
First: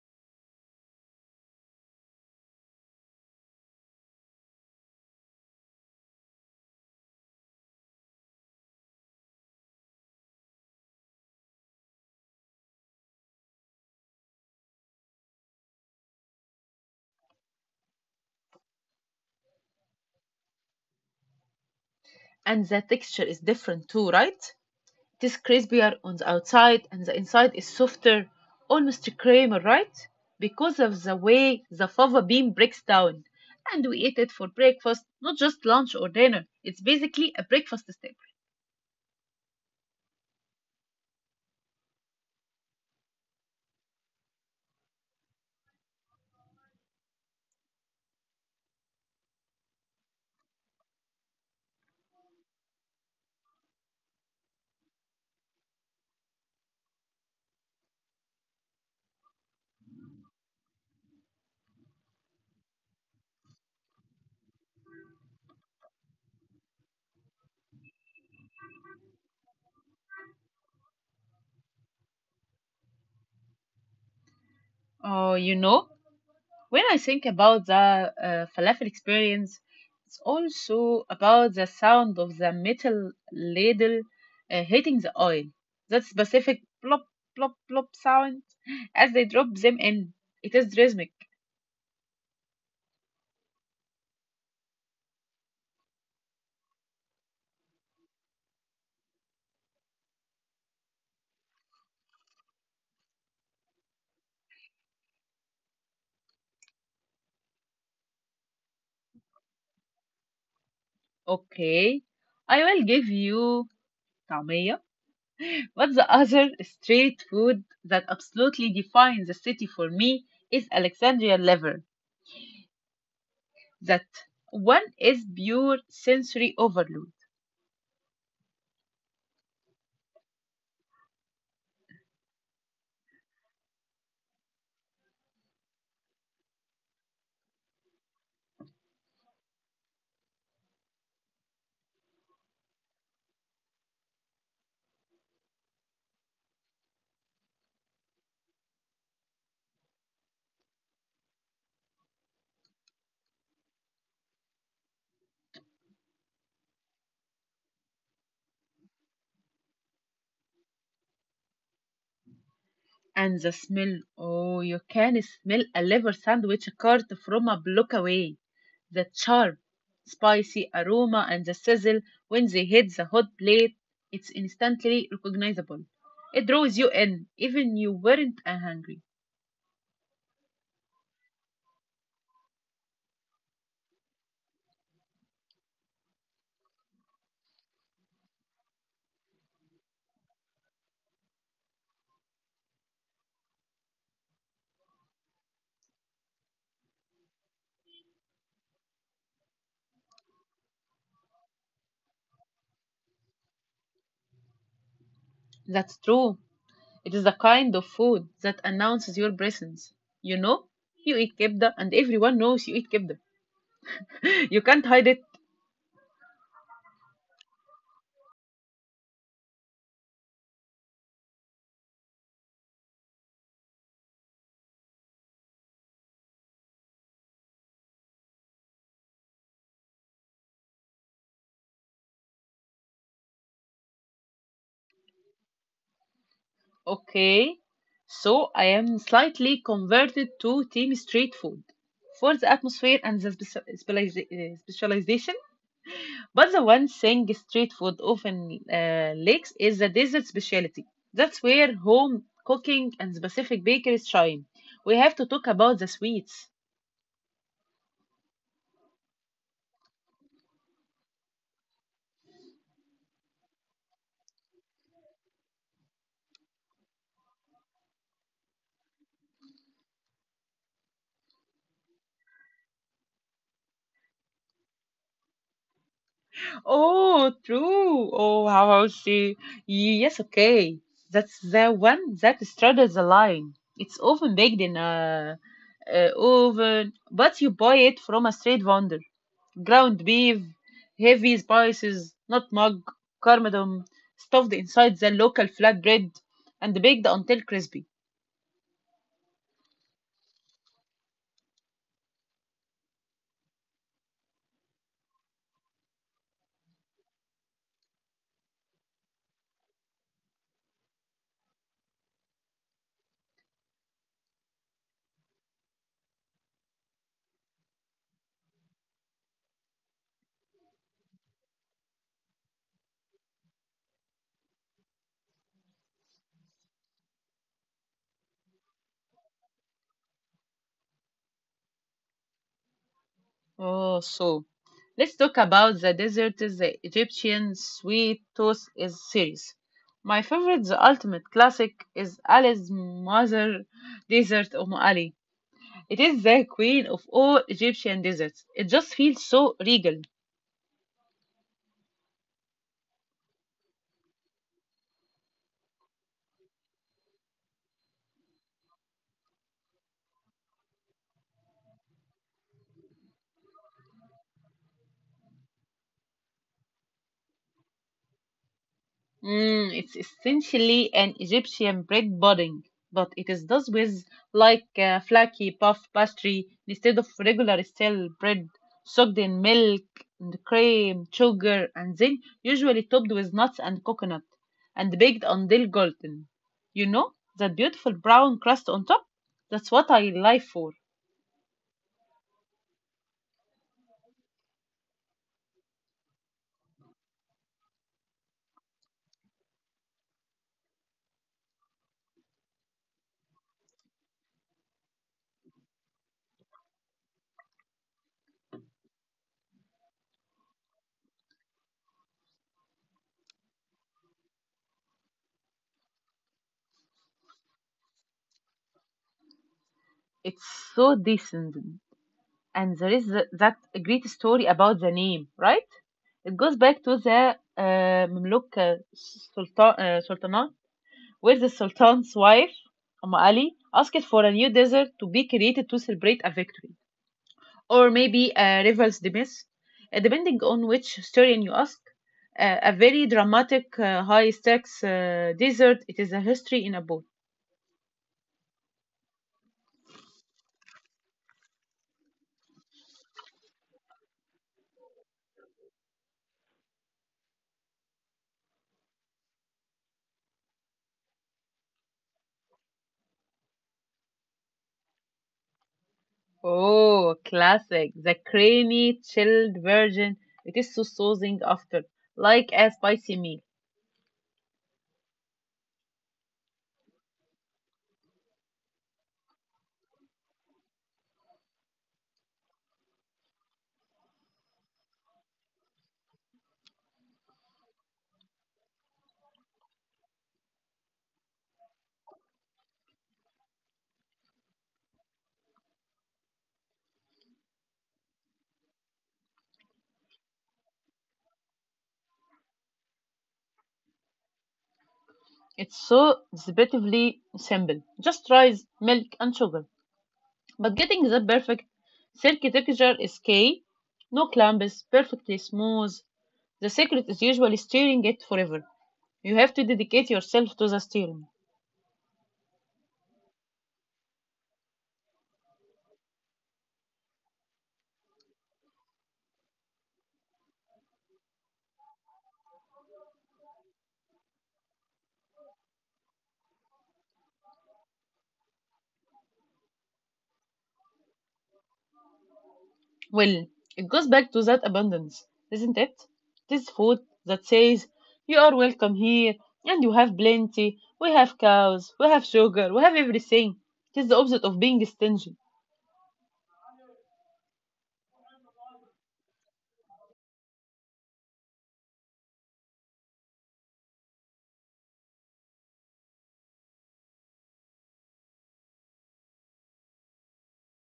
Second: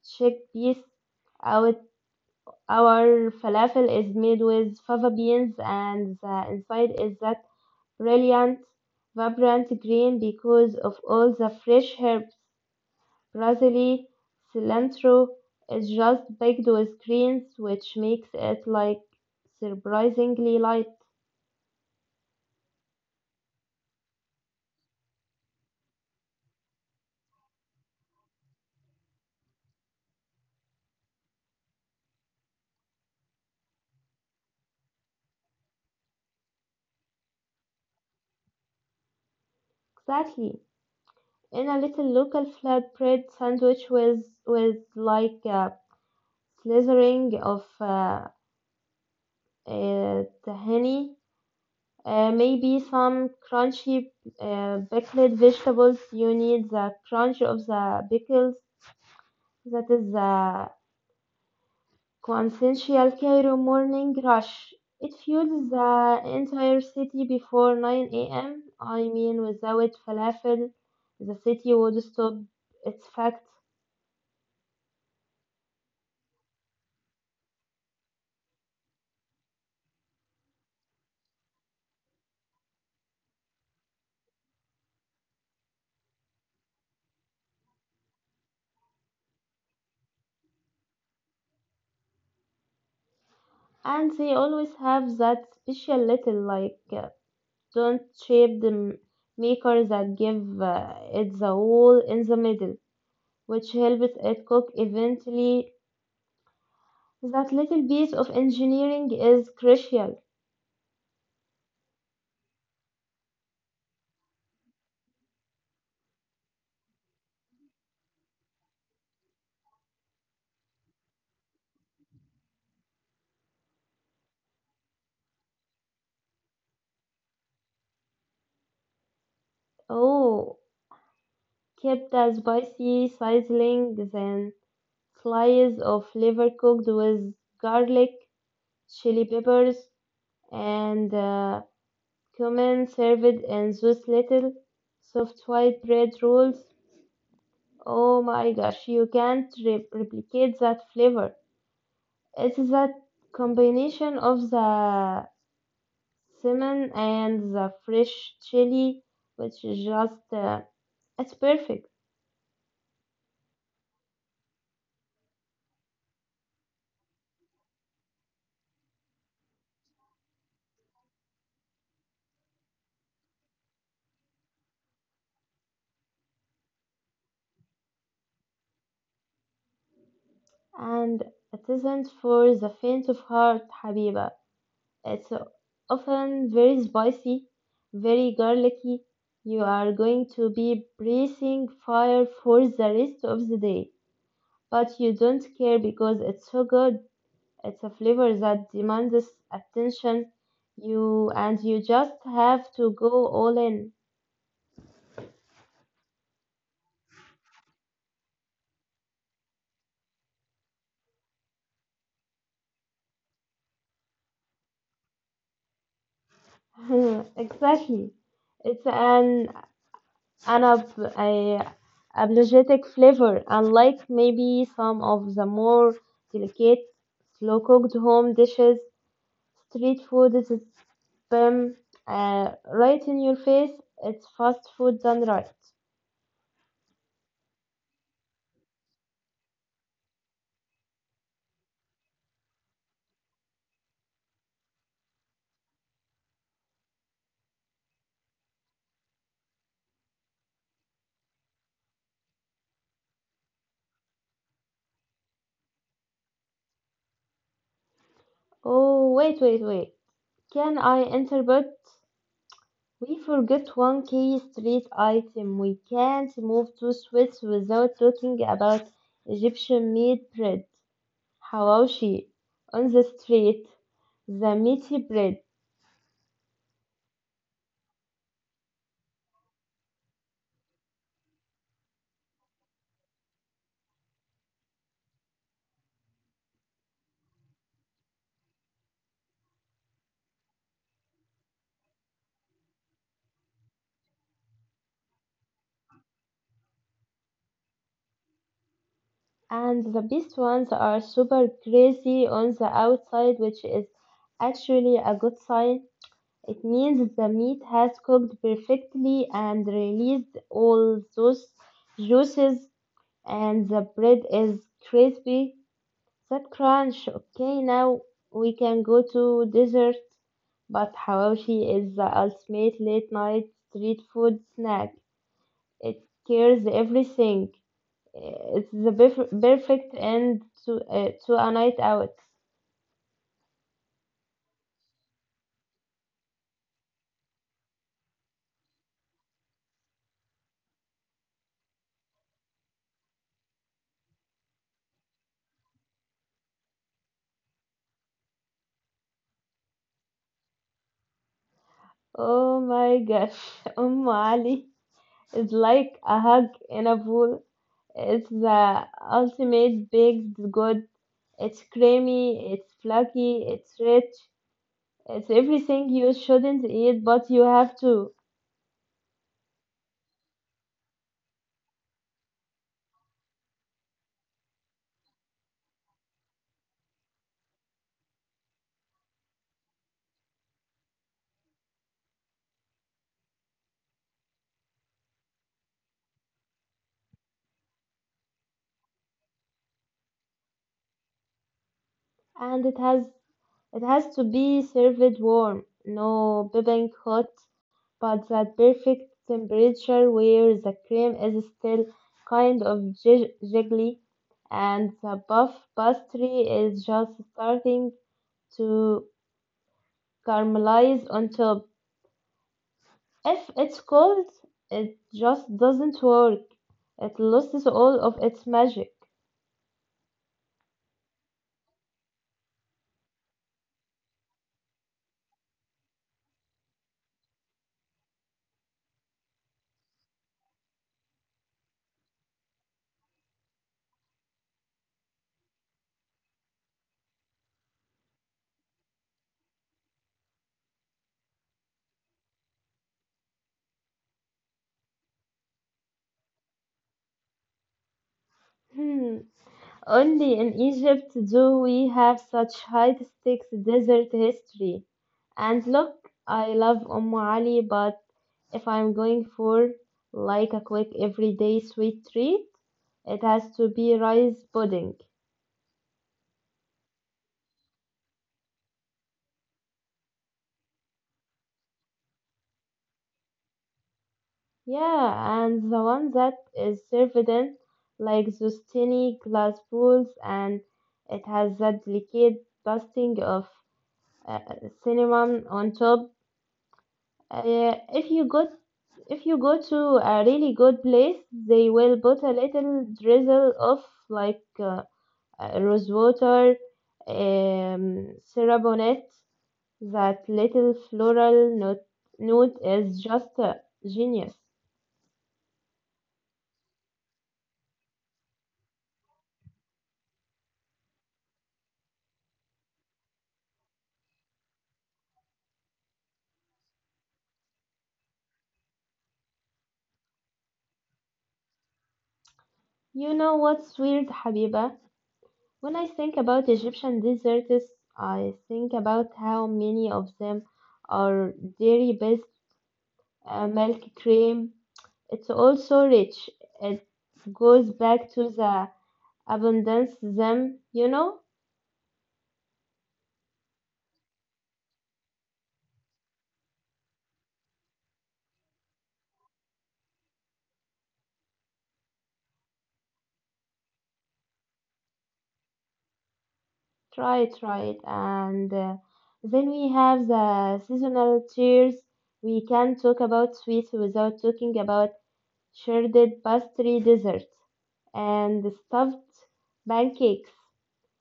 B: chickpeas. Our, our falafel is made with fava beans and the inside is that brilliant, vibrant green because of all the fresh herbs. Brazili cilantro is just baked with greens, which makes it like surprisingly light.
A: And the texture is different too, right? It is crispier on the outside and the inside is softer, almost creamy, right? Because of the way the fava bean breaks down. And we eat it for breakfast, not just lunch or dinner. It's basically a breakfast staple.
B: Exactly. In a little local flatbread sandwich with like a slithering of tahini, maybe some crunchy pickled vegetables. You need the crunch of the pickles. That is the quintessential Cairo morning rush. It fuels the entire city before 9 a.m. I mean, without falafel, the city would stop. It's fact.
A: Oh, you know, when I think about the falafel experience, it's also about the sound of the metal ladle hitting the oil. That specific plop, plop, plop sound as they drop them in. It is rhythmic.
B: And they always have that special little, like, don't shape the maker that give it the hole in the middle, which helps it cook eventually. That little piece of engineering is crucial.
A: Okay, I will give you طعمية. But the other street food that absolutely defines the city for me is Alexandria liver. That one is pure sensory overload.
B: Oh, kept a spicy sizzling, then slice of liver cooked with garlic, chili peppers, and cumin served in those little soft white bread rolls. Oh my gosh, you can't replicate that flavor. It's that combination of the cinnamon and the fresh chili, which is just, it's perfect.
A: And the smell, oh, you can smell a liver sandwich cart from a block away. The sharp, spicy aroma and the sizzle when they hit the hot plate, it's instantly recognizable. It draws you in, even you weren't hungry.
B: And it isn't for the faint of heart, Habiba. It's often very spicy, very garlicky. You are going to be breathing fire for the rest of the day, but you don't care because it's so good. It's a flavor that demands attention. You just have to go all in.
A: That's true. It is the kind of food that announces your presence. You know, you eat kebda, and everyone knows you eat kebda. You can't hide it.
B: Exactly. It's an أنا ب I apologetic flavor, unlike maybe some of the more delicate, slow-cooked home dishes, street food is spam right in your face. It's fast food done right.
A: Okay, so I am slightly converted to team street food for the atmosphere and the specialization. But the one thing street food often lacks is the dessert specialty. That's where home cooking and specific bakeries shine. We have to talk about the sweets.
B: Oh, wait, wait, wait. Can I interpret? We forget one key street item. We can't move to Swiss without talking about Egyptian meat bread. Hawashi on the street, the meaty bread,
A: Oh, true. Oh, how I would say, yes, okay. That's the one that straddles the line. It's often baked in a oven, but you buy it from a street vendor. Ground beef, heavy spices, nutmeg, cardamom, stuffed inside the local flatbread, and baked until crispy.
B: and the best ones are super greasy on the outside, which is actually a good sign. It means the meat has cooked perfectly and released all those juices, and the bread is crispy. That crunch. Okay, now we can go to dessert, but hawashi is the ultimate late night street food snack. It scares everything. It's the perfect end to a night out.
A: Oh, so. Let's talk about the dessert is the Egyptian sweet toast is series. My favorite, the ultimate classic, is Ali's mother dessert Ali. It is the queen of all Egyptian desserts. It just feels so regal.
B: Oh my gosh, Ali is like a hug in a pool. It's the ultimate baked good. It's creamy, it's flaky, it's rich, it's everything you shouldn't eat, but you have to.
A: Mm, it's essentially an Egyptian bread pudding, but it is done with like flaky puff pastry instead of regular stale bread, soaked in milk and cream, sugar, and then usually topped with nuts and coconut, and baked until golden. You know, that beautiful brown crust on top? That's what I live for.
B: And it has to be served warm. No bibbing hot but that perfect temperature where the cream is still kind of jiggly and the puff pastry is just starting to caramelize on top. If it's cold, it just doesn't work. It loses all of its magic.
A: It's so decent. And there is that great story about the name, right? It goes back to the Mamluk Sultan, Sultanate, where the Sultan's wife, Ali, asked for a new desert to be created to celebrate a victory, or maybe a rival's demise. Depending on which historian you ask, a very dramatic, high stakes desert. It is a history in a book.
B: Only in Egypt do we have such high stakes desert history. And look, I love Ali, but if I'm going for like a quick everyday sweet treat, it has to be rice pudding.
A: Oh, classic. The creamy, chilled version. It is so soothing after, like a spicy meal.
B: Yeah, and the one that is served in like those tiny glass bowls, and it has that delicate dusting of uh, cinnamon on top. Uh, if you go if you go to a really good place, they will put a little drizzle of like rose water, syrup on it. That little floral note is just genius.
A: It's so deceptively simple. Just rice, milk, and sugar. But getting the perfect silky texture is key. No clumps, perfectly smooth. The secret is usually stirring it forever. You have to dedicate yourself to the stirring.
B: You know what's weird, Habiba? When I think about Egyptian desserts, I think about how many of them are dairy-based, milk cream. It's also rich. It goes back to the abundance them, you know?
A: Well, it goes back to that abundance, isn't it? This food that says, you are welcome here, and you have plenty. We have cows, we have sugar, we have everything. It is the opposite of being stingy.
B: Try it, try it. And then we have the seasonal tears. We can talk about sweets without talking about shredded pastry desserts and stuffed pancakes.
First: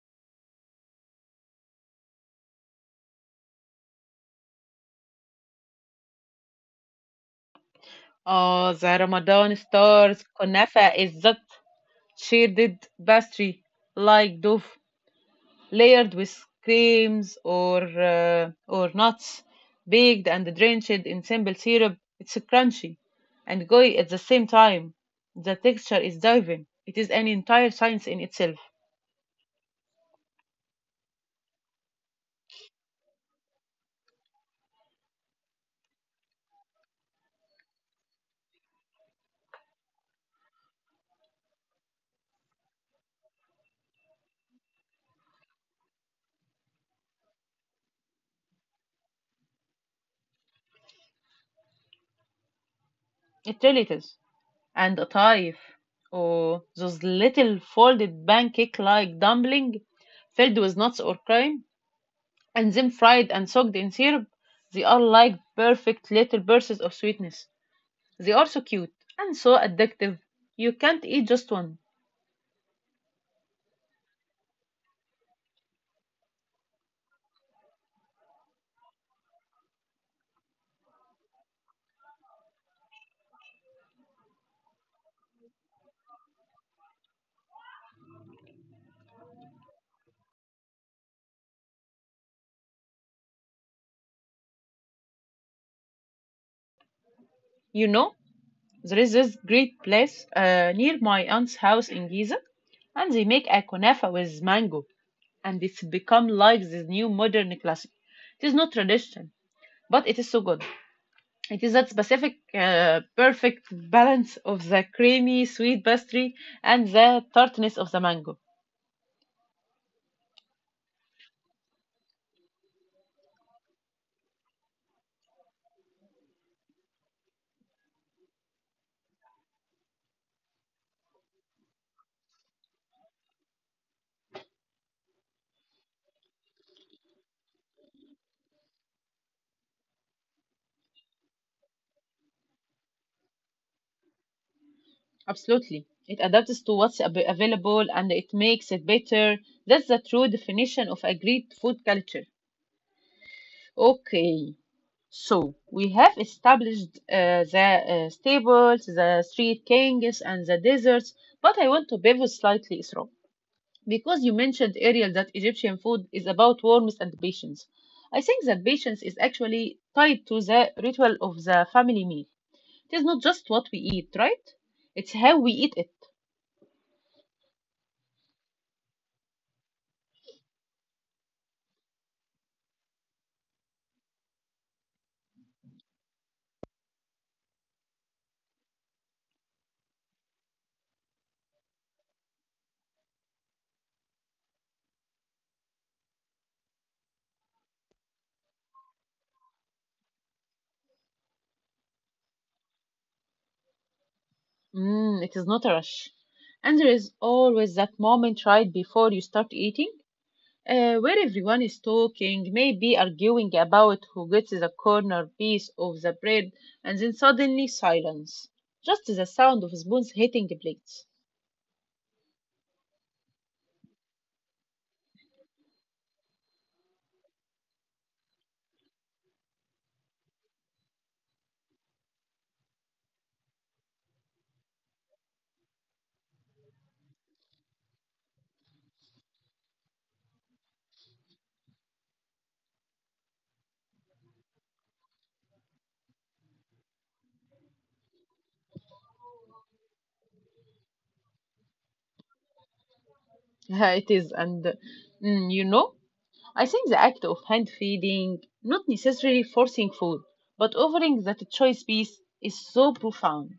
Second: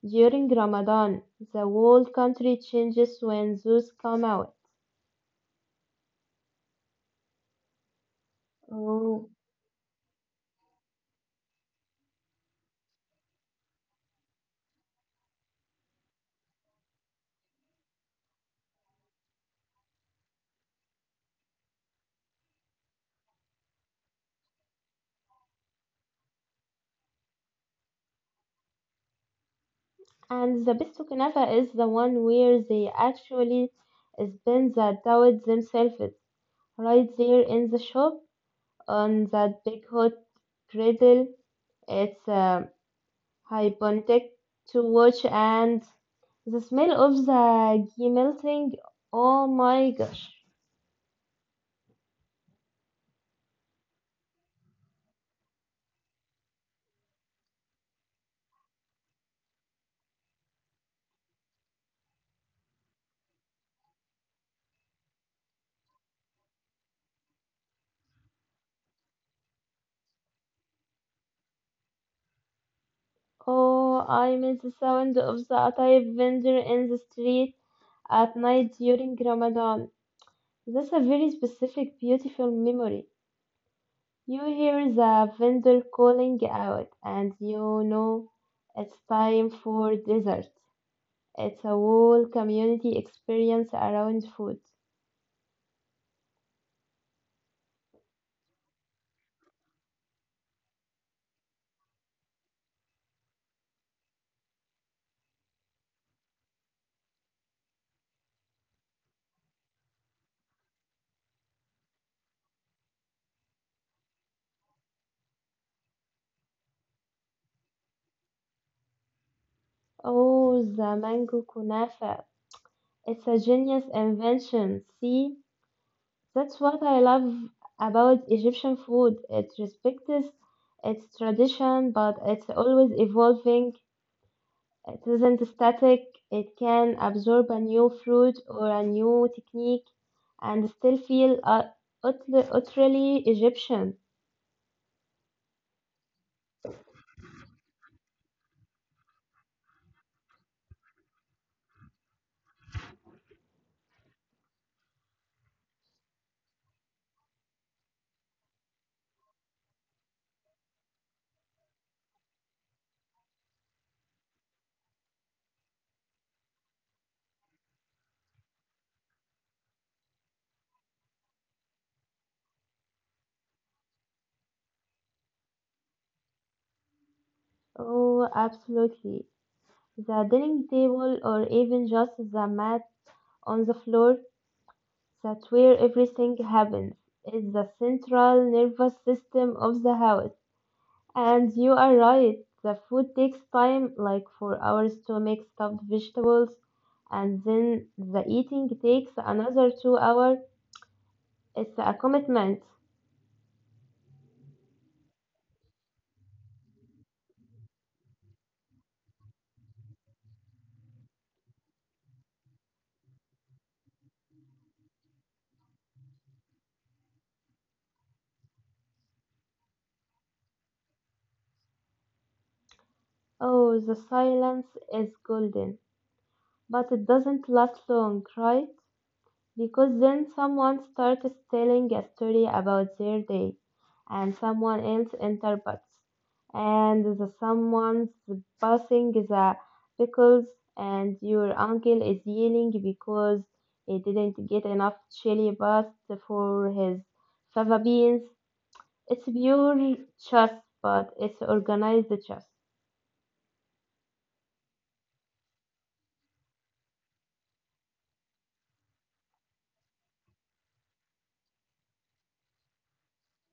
B: During Ramadan, the whole country changes when those come out.
A: Oh, the
B: Oh.
A: Ramadan stars. Kunafa is that shaded pastry like dough, layered with creams or or nuts, baked and drenched in simple syrup. It's crunchy and gooey at the same time. The texture is diving. It is an entire science in itself.
B: And the best kunafa is the one where they actually spin the dough themselves, right there in the shop on that big hot griddle. It's hypnotic to watch, and the smell of the ghee melting. Oh my gosh!
A: It really is. And a taif, or those little folded pancake-like dumpling filled with nuts or cream, and then fried and soaked in syrup, they are like perfect little bursts of sweetness. They are so cute and so addictive. You can't eat just one.
B: Oh, I miss the sound of the atay vendor in the street at night during Ramadan. That's a very specific, beautiful memory. You hear the vendor calling out, and you know it's time for dessert. It's a whole community experience around food.
A: You know, there is this great place near my aunt's house in Giza, and they make a kunafa with mango, and it's become like this new modern classic. It is not tradition, but it is so good. It is that specific, perfect balance of the creamy sweet pastry and the tartness of the mango.
B: Oh, the mango kunafa. It's a genius invention. See, that's what I love about Egyptian food. It respects its tradition, but it's always evolving. It isn't static, it can absorb a new fruit or a new technique and still feel ut- utterly Egyptian.
A: Absolutely. It adapts to what's available and it makes it better. That's the true definition of a great food culture. Okay, so we have established the staples, the street kings, and the desserts, but I want to pivot slightly, Isra, because you mentioned earlier that Egyptian food is about warmth and patience. I think that patience is actually tied to the ritual of the family meal. It is not just what we eat, right? It's how we eat it.
B: Oh, absolutely. The dining table, or even just the mat on the floor, that's where everything happens. It's the central nervous system of the house. And you are right, the food takes time, like 4 hours to make stuffed vegetables, and then the eating takes another 2 hours. It's a commitment.
A: Mm, it is not a rush. And there is always that moment right before you start eating, where everyone is talking, maybe arguing about who gets the corner piece of the bread, and then suddenly silence. Just the sound of spoons hitting the plates.
B: Oh, the silence is golden, but it doesn't last long, right? Because then someone starts telling a story about their day, and someone else interprets, and the someone's passing the pickles, and your uncle is yelling because he didn't get enough chili paste for his fava beans. It's pure chess, but it's organized chess.
A: It is, and mm, you know, I think the act of hand feeding, not necessarily forcing food, but offering that choice piece is so profound.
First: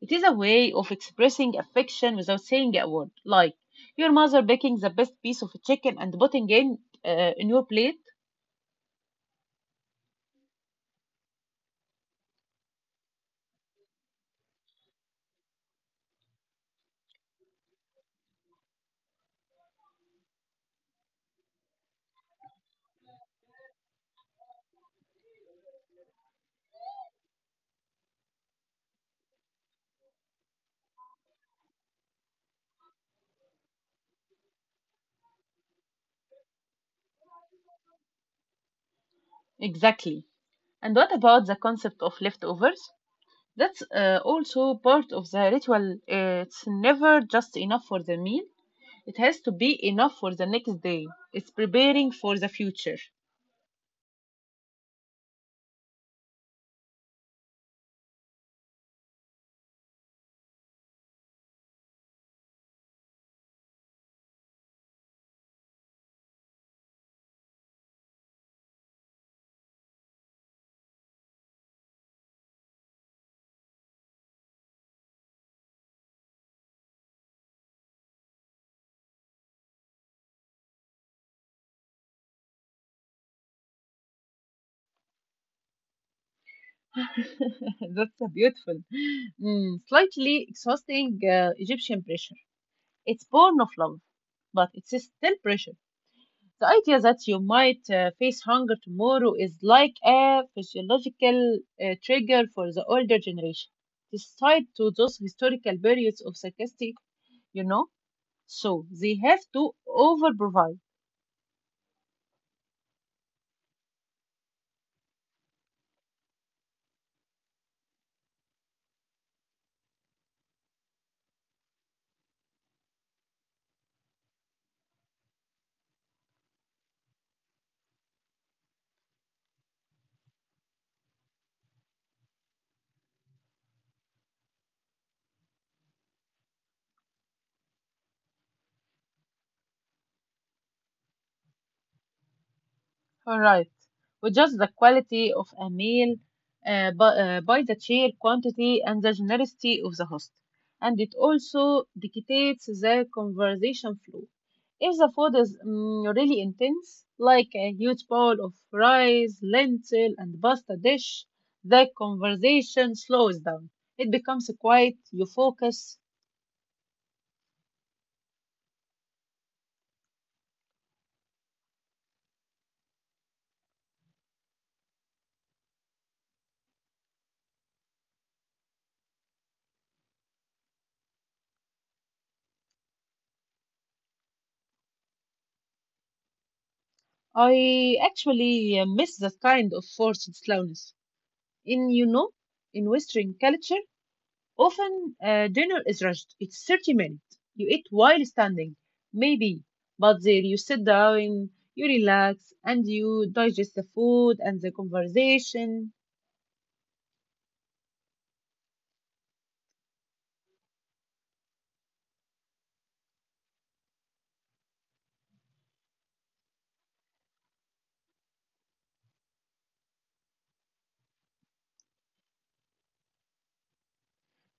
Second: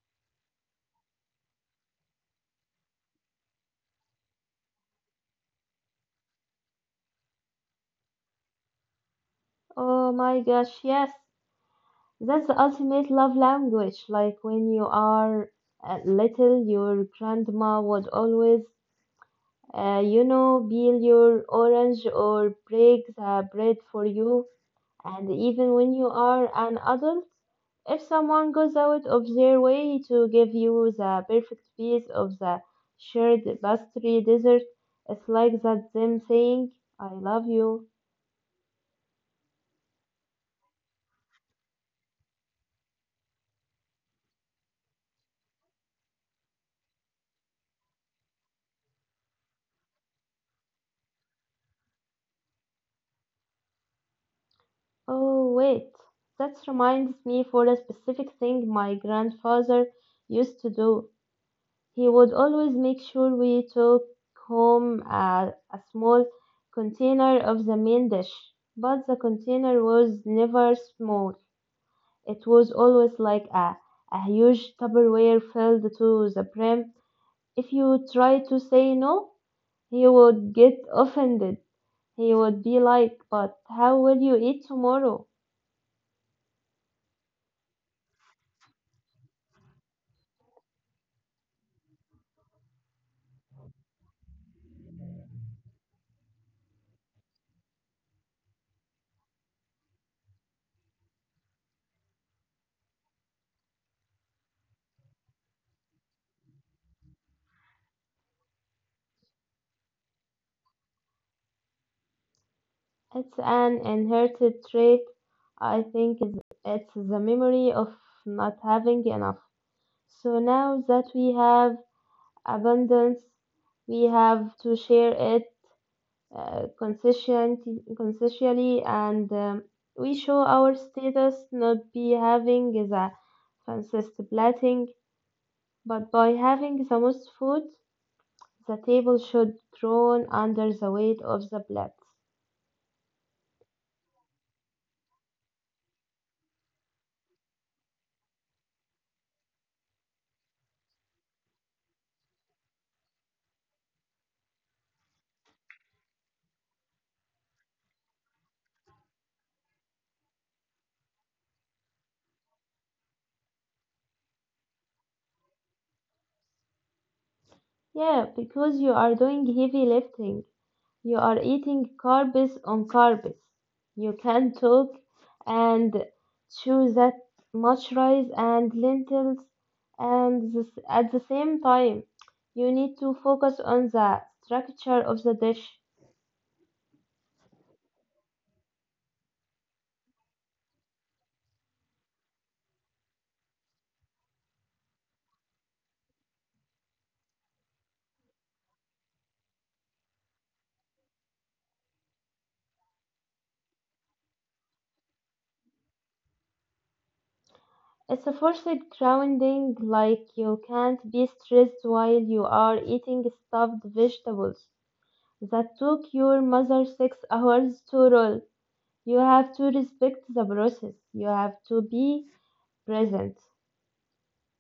A: It is a way of expressing affection without saying a word, like your mother baking the best piece of chicken and putting in your plate.
B: Oh my gosh, yes. That's the ultimate love language. Like when you are little, your grandma would always, peel your orange or break the bread for you. And even when you are an adult, if someone goes out of their way to give you the perfect piece of the shared pastry dessert, it's like that them saying, I love you.
A: Exactly. And what about the concept of leftovers? That's also part of the ritual. It's never just enough for the meal. It has to be enough for the next day. It's preparing for the future.
B: Oh, wait, that reminds me for a specific thing my grandfather used to do. He would always make sure we took home a small container of the main dish, but the container was never small. It was always like a huge Tupperware filled to the brim. If you tried to say no, he would get offended. He would be like, but how will you eat tomorrow?
A: That's a beautiful, mm, slightly exhausting Egyptian pressure. It's born of love, but it's still pressure. The idea that you might face hunger tomorrow is like a physiological trigger for the older generation. It's tied to those historical periods of sarcastic, you know, so they have to overprovide.
B: It's an inherited trait. I think it's the memory of not having enough. So now that we have abundance, we have to share it conscientiously and we show our status not be having the fanciest plating, but by having the most food, the table should groan under the weight of the plates.
A: All right. We judge the quality of a meal by by the sheer quantity and the generosity of the host. And it also dictates the conversation flow. If the food is mm, really intense, like a huge bowl of rice, lentil, and pasta dish, the conversation slows down. It becomes quiet, you focus.
B: Yeah, because you are doing heavy lifting. You are eating carbs on carbs. You can talk and chew that much rice and lentils and this, at the same time. You need to focus on the structure of the dish.
A: I actually miss that kind of forced slowness. In, you know, in Western culture, often, dinner is rushed. It's 30 minutes. You eat while standing, maybe, but there you sit down, you relax, and you digest the food and the conversation
B: It's a forced grounding, like you can't be stressed while you are eating stuffed vegetables that took your mother 6 hours to roll. You have to respect the process. You have to be present.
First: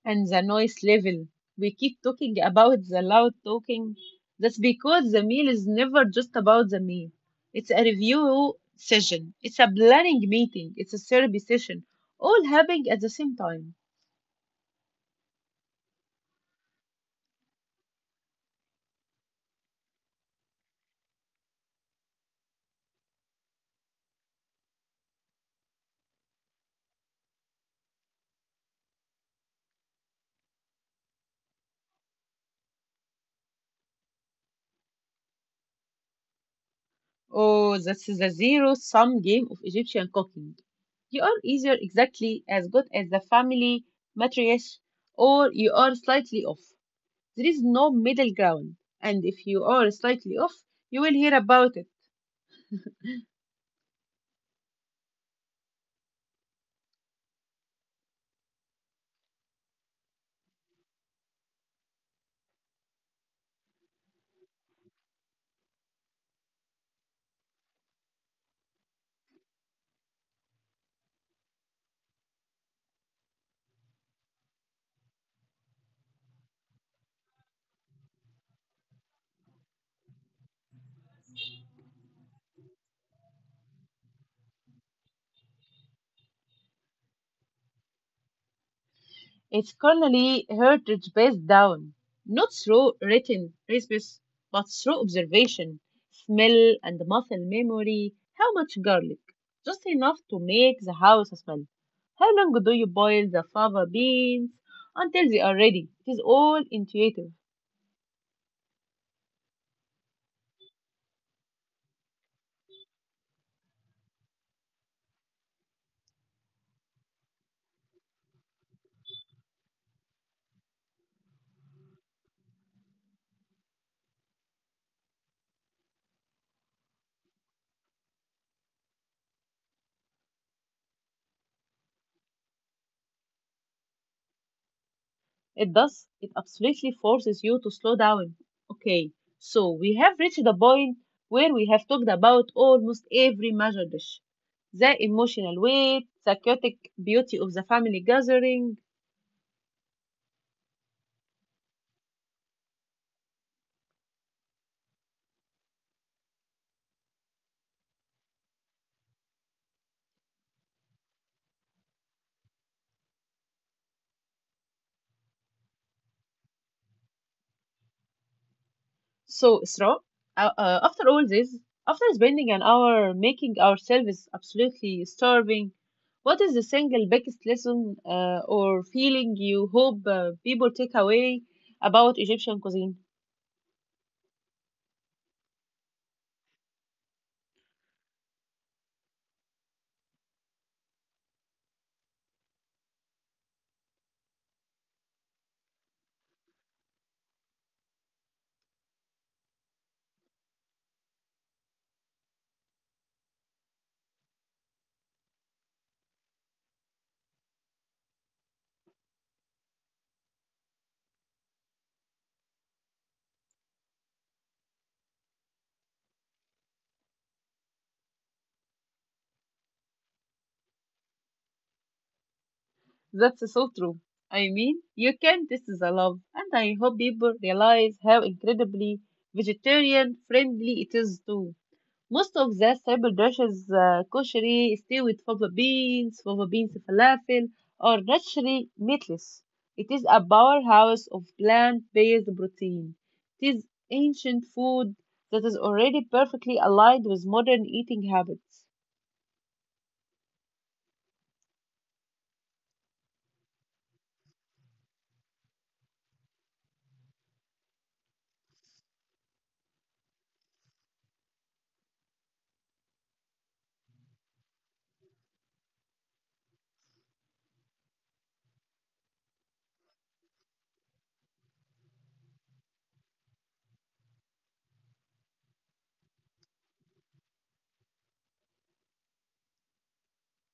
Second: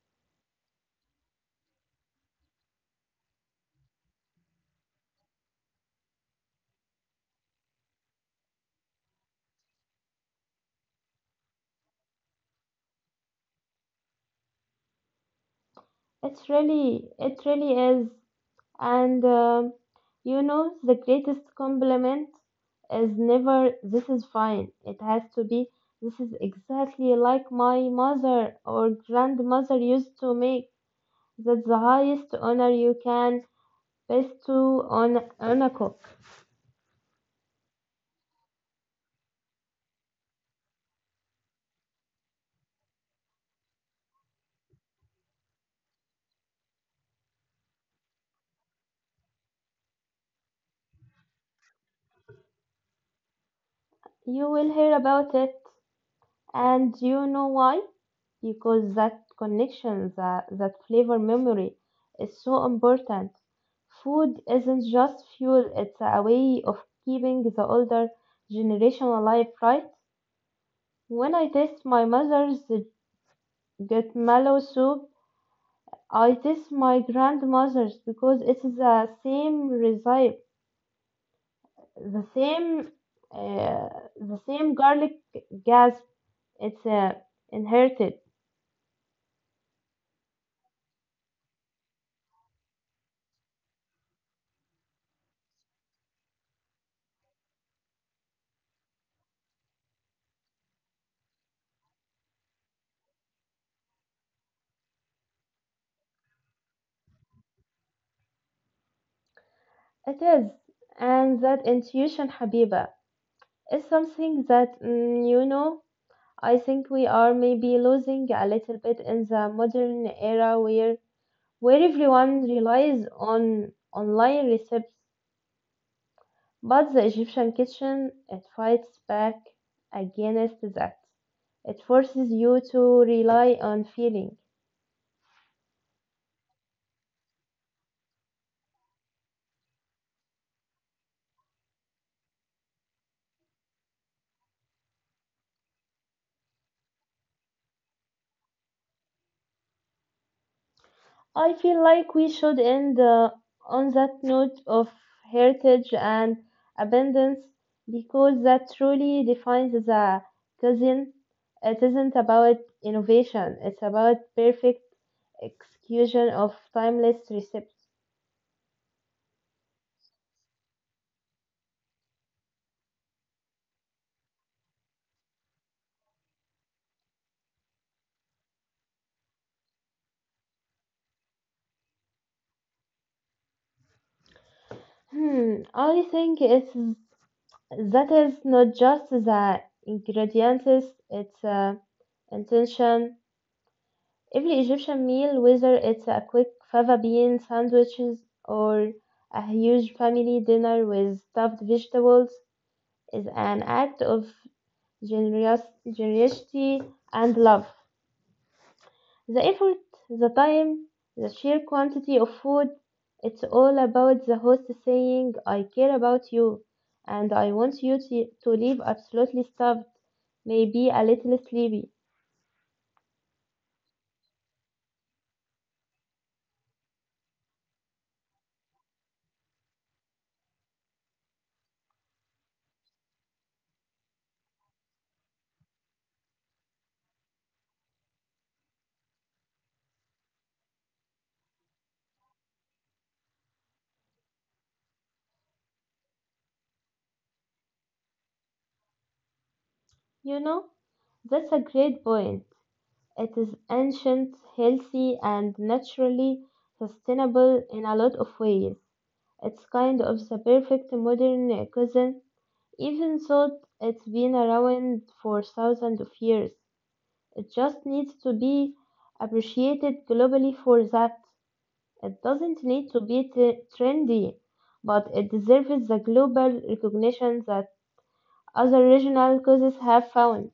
A: and the noise level. We keep talking about the loud talking. That's because the meal is never just about the meal. It's a review session, it's a planning meeting, it's a therapy session, all happening at the same time.
B: It's really, it really is. And the greatest compliment is never, this is fine. It has to be, this is exactly like my mother or grandmother used to make. That's the highest honor you can bestow on a cook.
A: Oh, this is a zero-sum game of Egyptian cooking. You are either exactly as good as the family matriarch or you are slightly off. There is no middle ground, and if you are slightly off, you will hear about it.
B: You will hear about it, and you know why? Because that connection, that flavor memory is so important. Food isn't just fuel, it's a way of keeping the older generation alive, right? When I taste my mother's get mallow soup, I taste my grandmother's because it's the same recipe, the same, uh, the same garlic gas. It's inherited.
A: It's currently heritage based down, not through written recipes, but through observation, smell, and muscle memory. How much garlic? Just enough to make the house smell. How long do you boil the fava beans until they are ready? It is all intuitive.
B: It is, and that intuition, Habiba. It's something that, I think we are maybe losing a little bit in the modern era where everyone relies on online recipes, but the Egyptian kitchen it fights back against that. It forces you to rely on feeling.
A: It does. It absolutely forces you to slow down. Okay, so we have reached the point where we have talked about almost every major dish. The emotional weight, the chaotic beauty of the family gathering.
B: I feel like we should end on that note of heritage and abundance because that truly defines the cuisine. It isn't about innovation, it's about perfect execution of timeless recipes.
A: So, Isra, after all this, after spending an hour making ourselves absolutely starving, what is the single biggest lesson or feeling you hope people take away about Egyptian cuisine?
B: Hmm, I think it's that is not just the ingredients, it's intention. Every Egyptian meal, whether it's a quick fava bean sandwiches or a huge family dinner with stuffed vegetables, is an act of generous, generosity and love. The effort, the time, the sheer quantity of food, it's all about the host saying, I care about you and I want you to leave absolutely stuffed, maybe a little sleepy.
A: That's so true. I mean, you can test the love, and I hope people realize how incredibly vegetarian friendly it is too. Most of the staple dishes, kosheri, stew with fava beans falafel, are naturally meatless. It is a powerhouse of plant-based protein. It is ancient food that is already perfectly aligned with modern eating habits.
B: You know, that's a great point. It is ancient, healthy, and naturally sustainable in a lot of ways. It's kind of the perfect modern cuisine, even though it's been around for thousands of years. It just needs to be appreciated globally for that. It doesn't need to be trendy, but it deserves the global recognition that other regional cuisines have found.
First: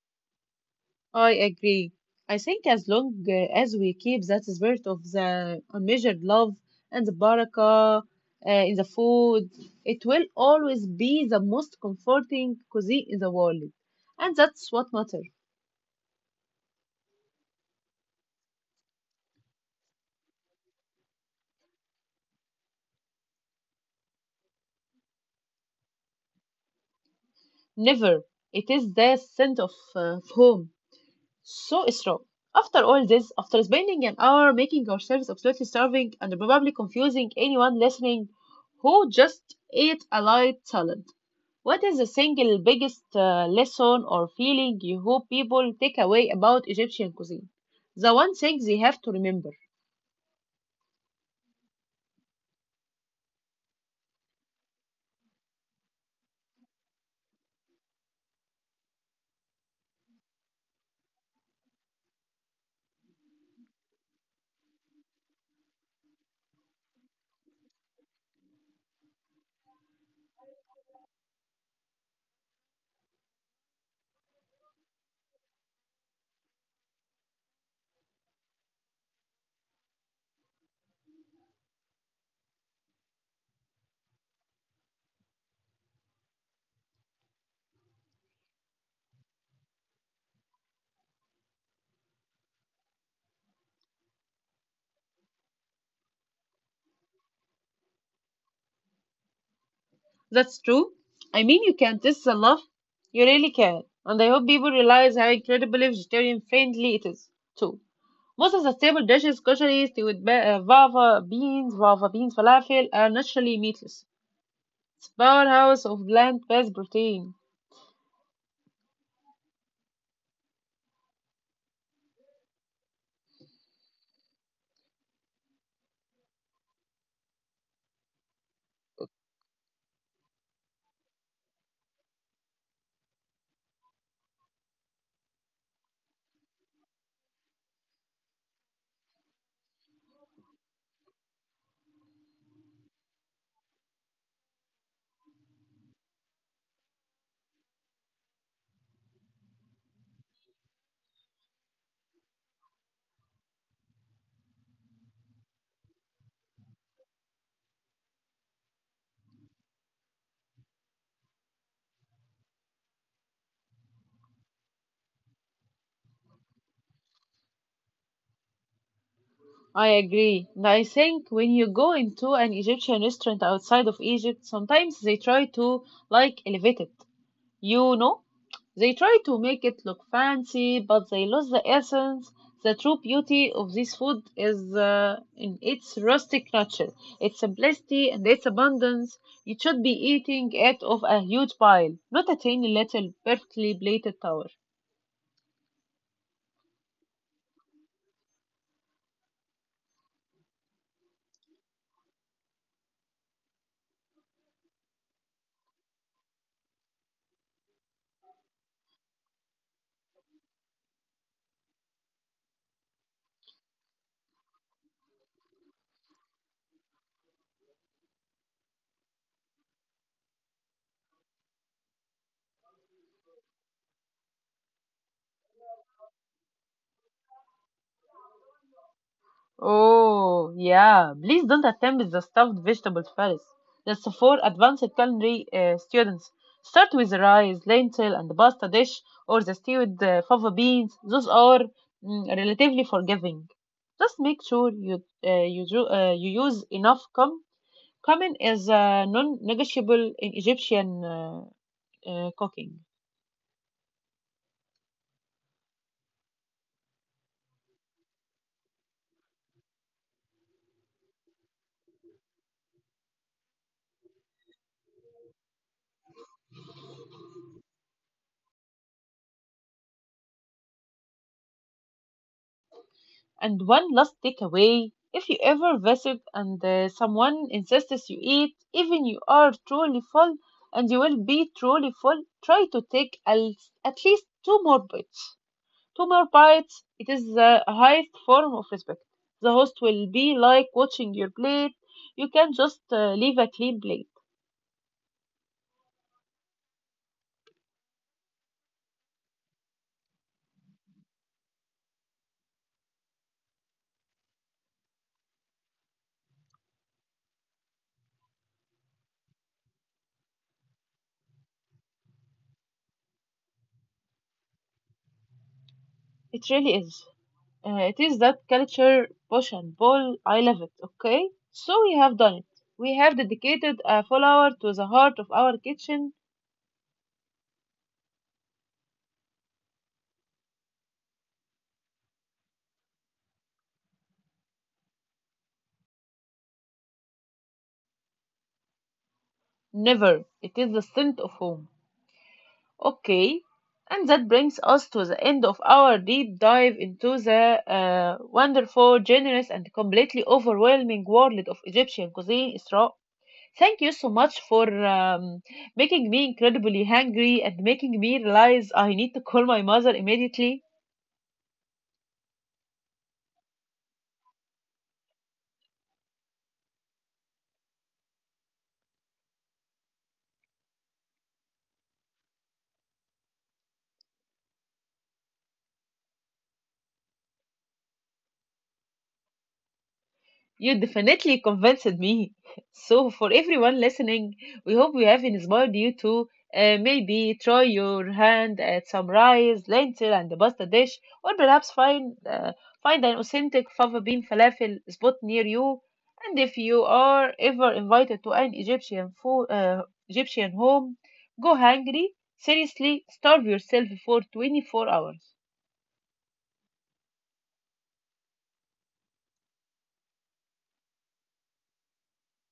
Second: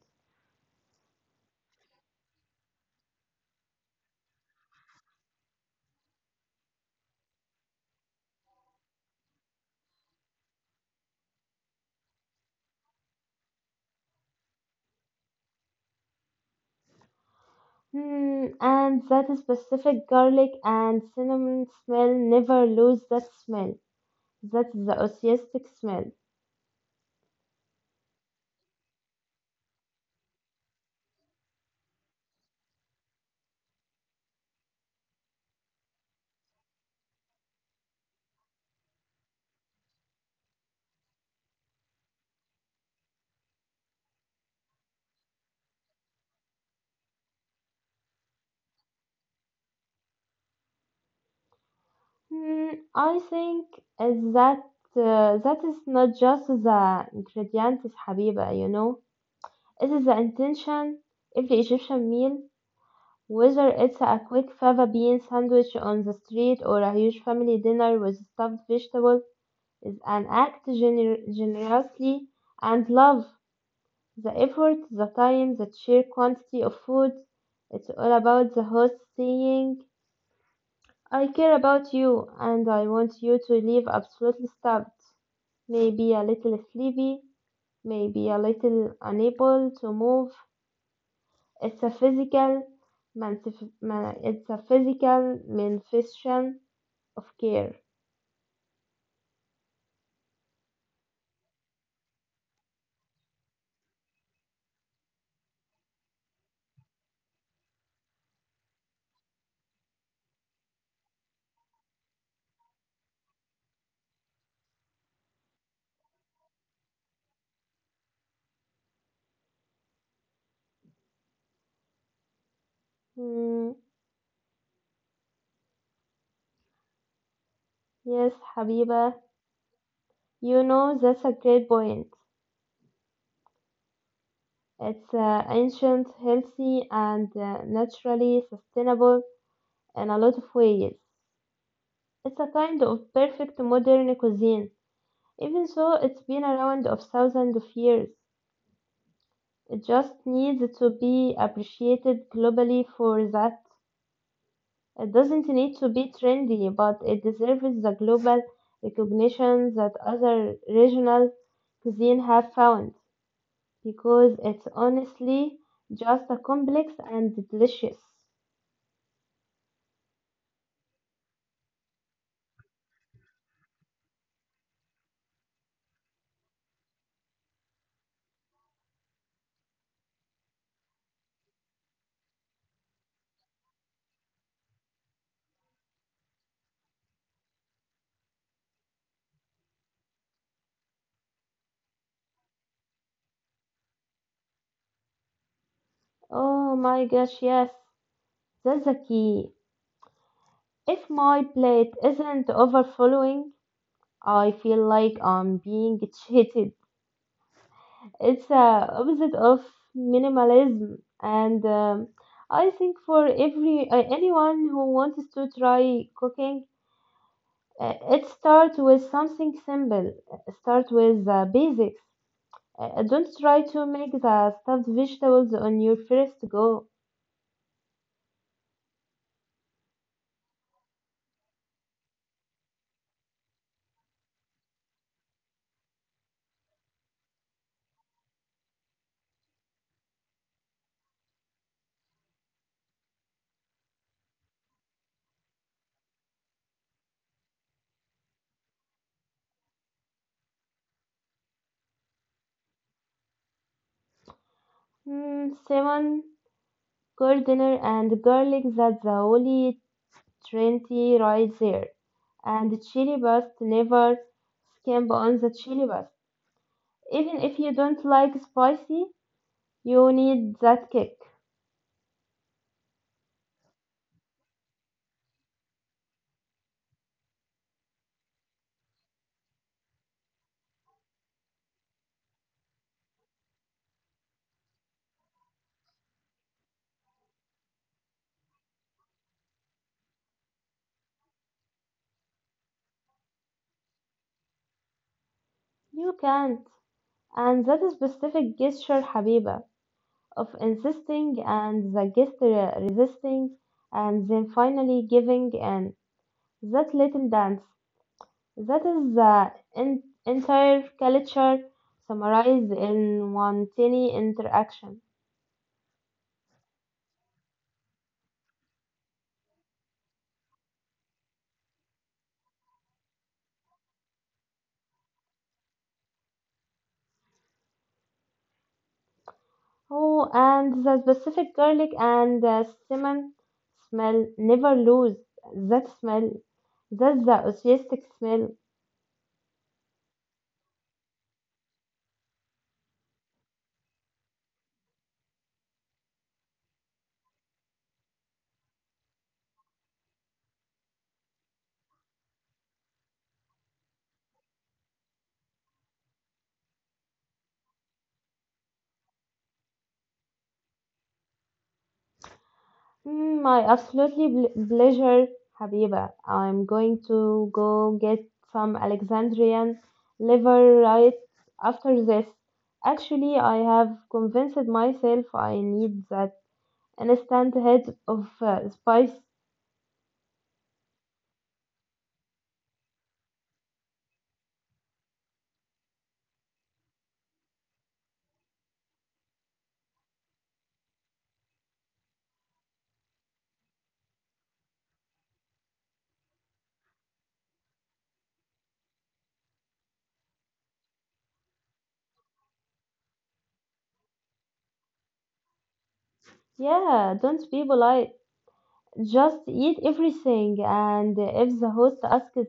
A: I agree. I think as long as we keep that spirit of the unmeasured love and the barakah in the food, it will always be the most comforting cuisine in the world. And that's what matters.
B: Hmm, and that specific garlic and cinnamon smell never lose that smell. That's the osteistic smell.
A: Never. It is the scent of home. So strong. After all this, after spending an hour making ourselves absolutely starving and probably confusing anyone listening who just ate a light salad, what is the single biggest lesson or feeling you hope people take away about Egyptian cuisine? The one thing they have to remember.
B: Hmm, I think is that is not just the ingredients, حبيبة. It is the intention. Every Egyptian meal, whether it's a quick fava bean sandwich on the street or a huge family dinner with stuffed vegetable, is an act generously and love. The effort, the time, the sheer quantity of food. It's all about the host saying, I care about you and I want you to leave absolutely stuffed. Maybe a little sleepy, maybe a little unable to move. It's a physical manifestation of care.
A: That's true. I mean, you can taste the love. You really can. And I hope people realize how incredibly vegetarian friendly it is, too. Most of the staple dishes kosher stewed with fava beans falafel are naturally meatless. It's a powerhouse of plant-based protein.
B: Mm, yes, Habiba, you know that's a great point. It's ancient, healthy, and naturally sustainable in a lot of ways. It's a kind of perfect modern cuisine, even though it's been around of thousands of years. It just needs to be appreciated globally for that. It doesn't need to be trendy, but it deserves the global recognition that other regional cuisine have found, because it's honestly just a complex and delicious.
A: I agree. And I think when you go into an Egyptian restaurant outside of Egypt, sometimes they try to like elevate it. You know, they try to make it look fancy, but they lose the essence. The true beauty of this food is in its rustic nature, its simplicity, and its abundance. You should be eating it off a huge pile, not a tiny little perfectly plated tower.
B: Oh my gosh, yes, that's the key. If my plate isn't overflowing, I feel like I'm being cheated. It's the opposite of minimalism, and I think for every anyone who wants to try cooking, it starts with something simple. Start with the basics. Don't try to make the stuffed vegetables on your first go.
A: Oh, yeah. Please don't attempt the stuffed vegetables first. That's for advanced culinary students. Start with the rice, lentil, and pasta dish, or the stewed fava beans. Those are mm, relatively forgiving. Just make sure you you use enough cum. Cumin is non-negotiable in Egyptian cooking.
B: Simon, Gardiner and garlic that's the only trinity right there. And chili paste, never skimp on the chili paste. Even if you don't like spicy, you need that kick.
A: And one last takeaway, if you ever visit and someone insists you eat, even you are truly full and you will be truly full, try to take at least two more bites. Two more bites, it is the highest form of respect. The host will be like watching your plate. You can just leave a clean plate.
B: You can't. And that specific gesture, Habiba, of insisting and the guest resisting and then finally giving in. That little dance. That is the entire culture summarized in one tiny interaction.
A: It really is. It is that culture push and pull. I love it. Okay, so we have done it. We have dedicated a full hour to the heart of our kitchen.
B: Oh, and the specific garlic and cinnamon smell never lose that smell. That's the authentic smell.
A: Never. It is the scent of home. Okay, and that brings us to the end of our deep dive into the wonderful, generous, and completely overwhelming world of Egyptian cuisine, Isra. Thank you so much for making me incredibly hungry and making me realize I need to call my mother immediately.
B: My absolutely pleasure, Habiba. I'm going to go get some Alexandrian liver right after this. Actually, I have convinced myself I need that instant heads of spice.
A: You definitely convinced me. So, for everyone listening, we hope we have inspired you to maybe try your hand at some rice, lentil, and the pasta dish, or perhaps find find an authentic fava bean falafel spot near you. And if you are ever invited to an Egyptian Egyptian home, go hungry. Seriously, starve yourself for 24 hours.
B: Yeah, don't be polite. Just eat everything. And if the host asks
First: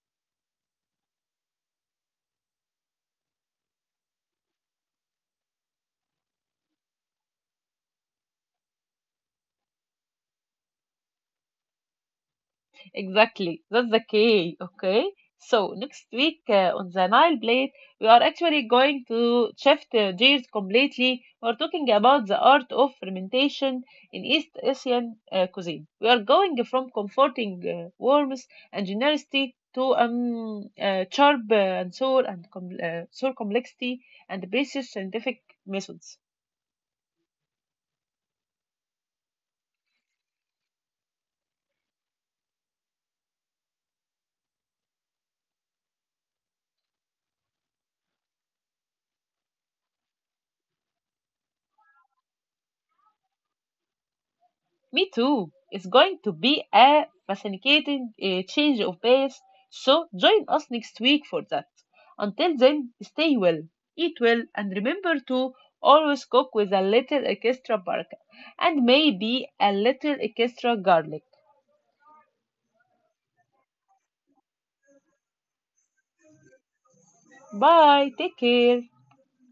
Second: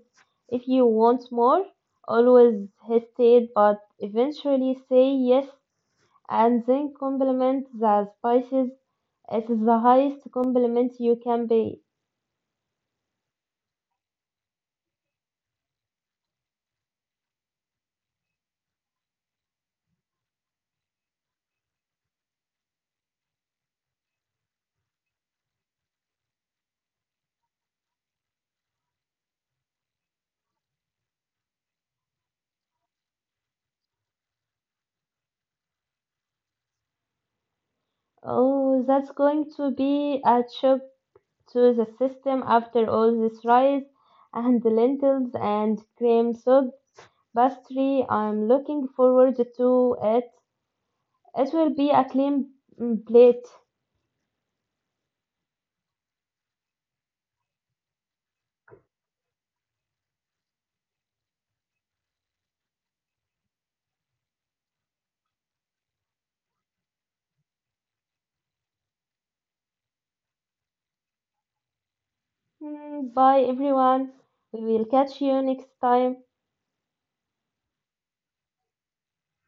B: if you want more, always hesitate, but eventually say yes and then compliment the spices. It is the highest compliment you can pay.
A: Exactly. That's the key. Okay. So next week on the Nile Blade, we are actually going to shift gears completely. We're talking about the art of fermentation in East Asian cuisine. We are going from comforting warmth and generosity to sharp and sour and sour complexity and precious scientific methods.
B: Oh, that's going to be a shock to the system after all this rice and lentils and cream. So pastry. I'm looking forward to it. It will be a clean plate.
A: Me too. It's going to be a fascinating change of pace. So join us next week for that. Until then, stay well, eat well, and remember to always cook with a little extra paprika and maybe a little extra garlic.
B: Bye, everyone. We will catch you next time.
A: Bye. Take care.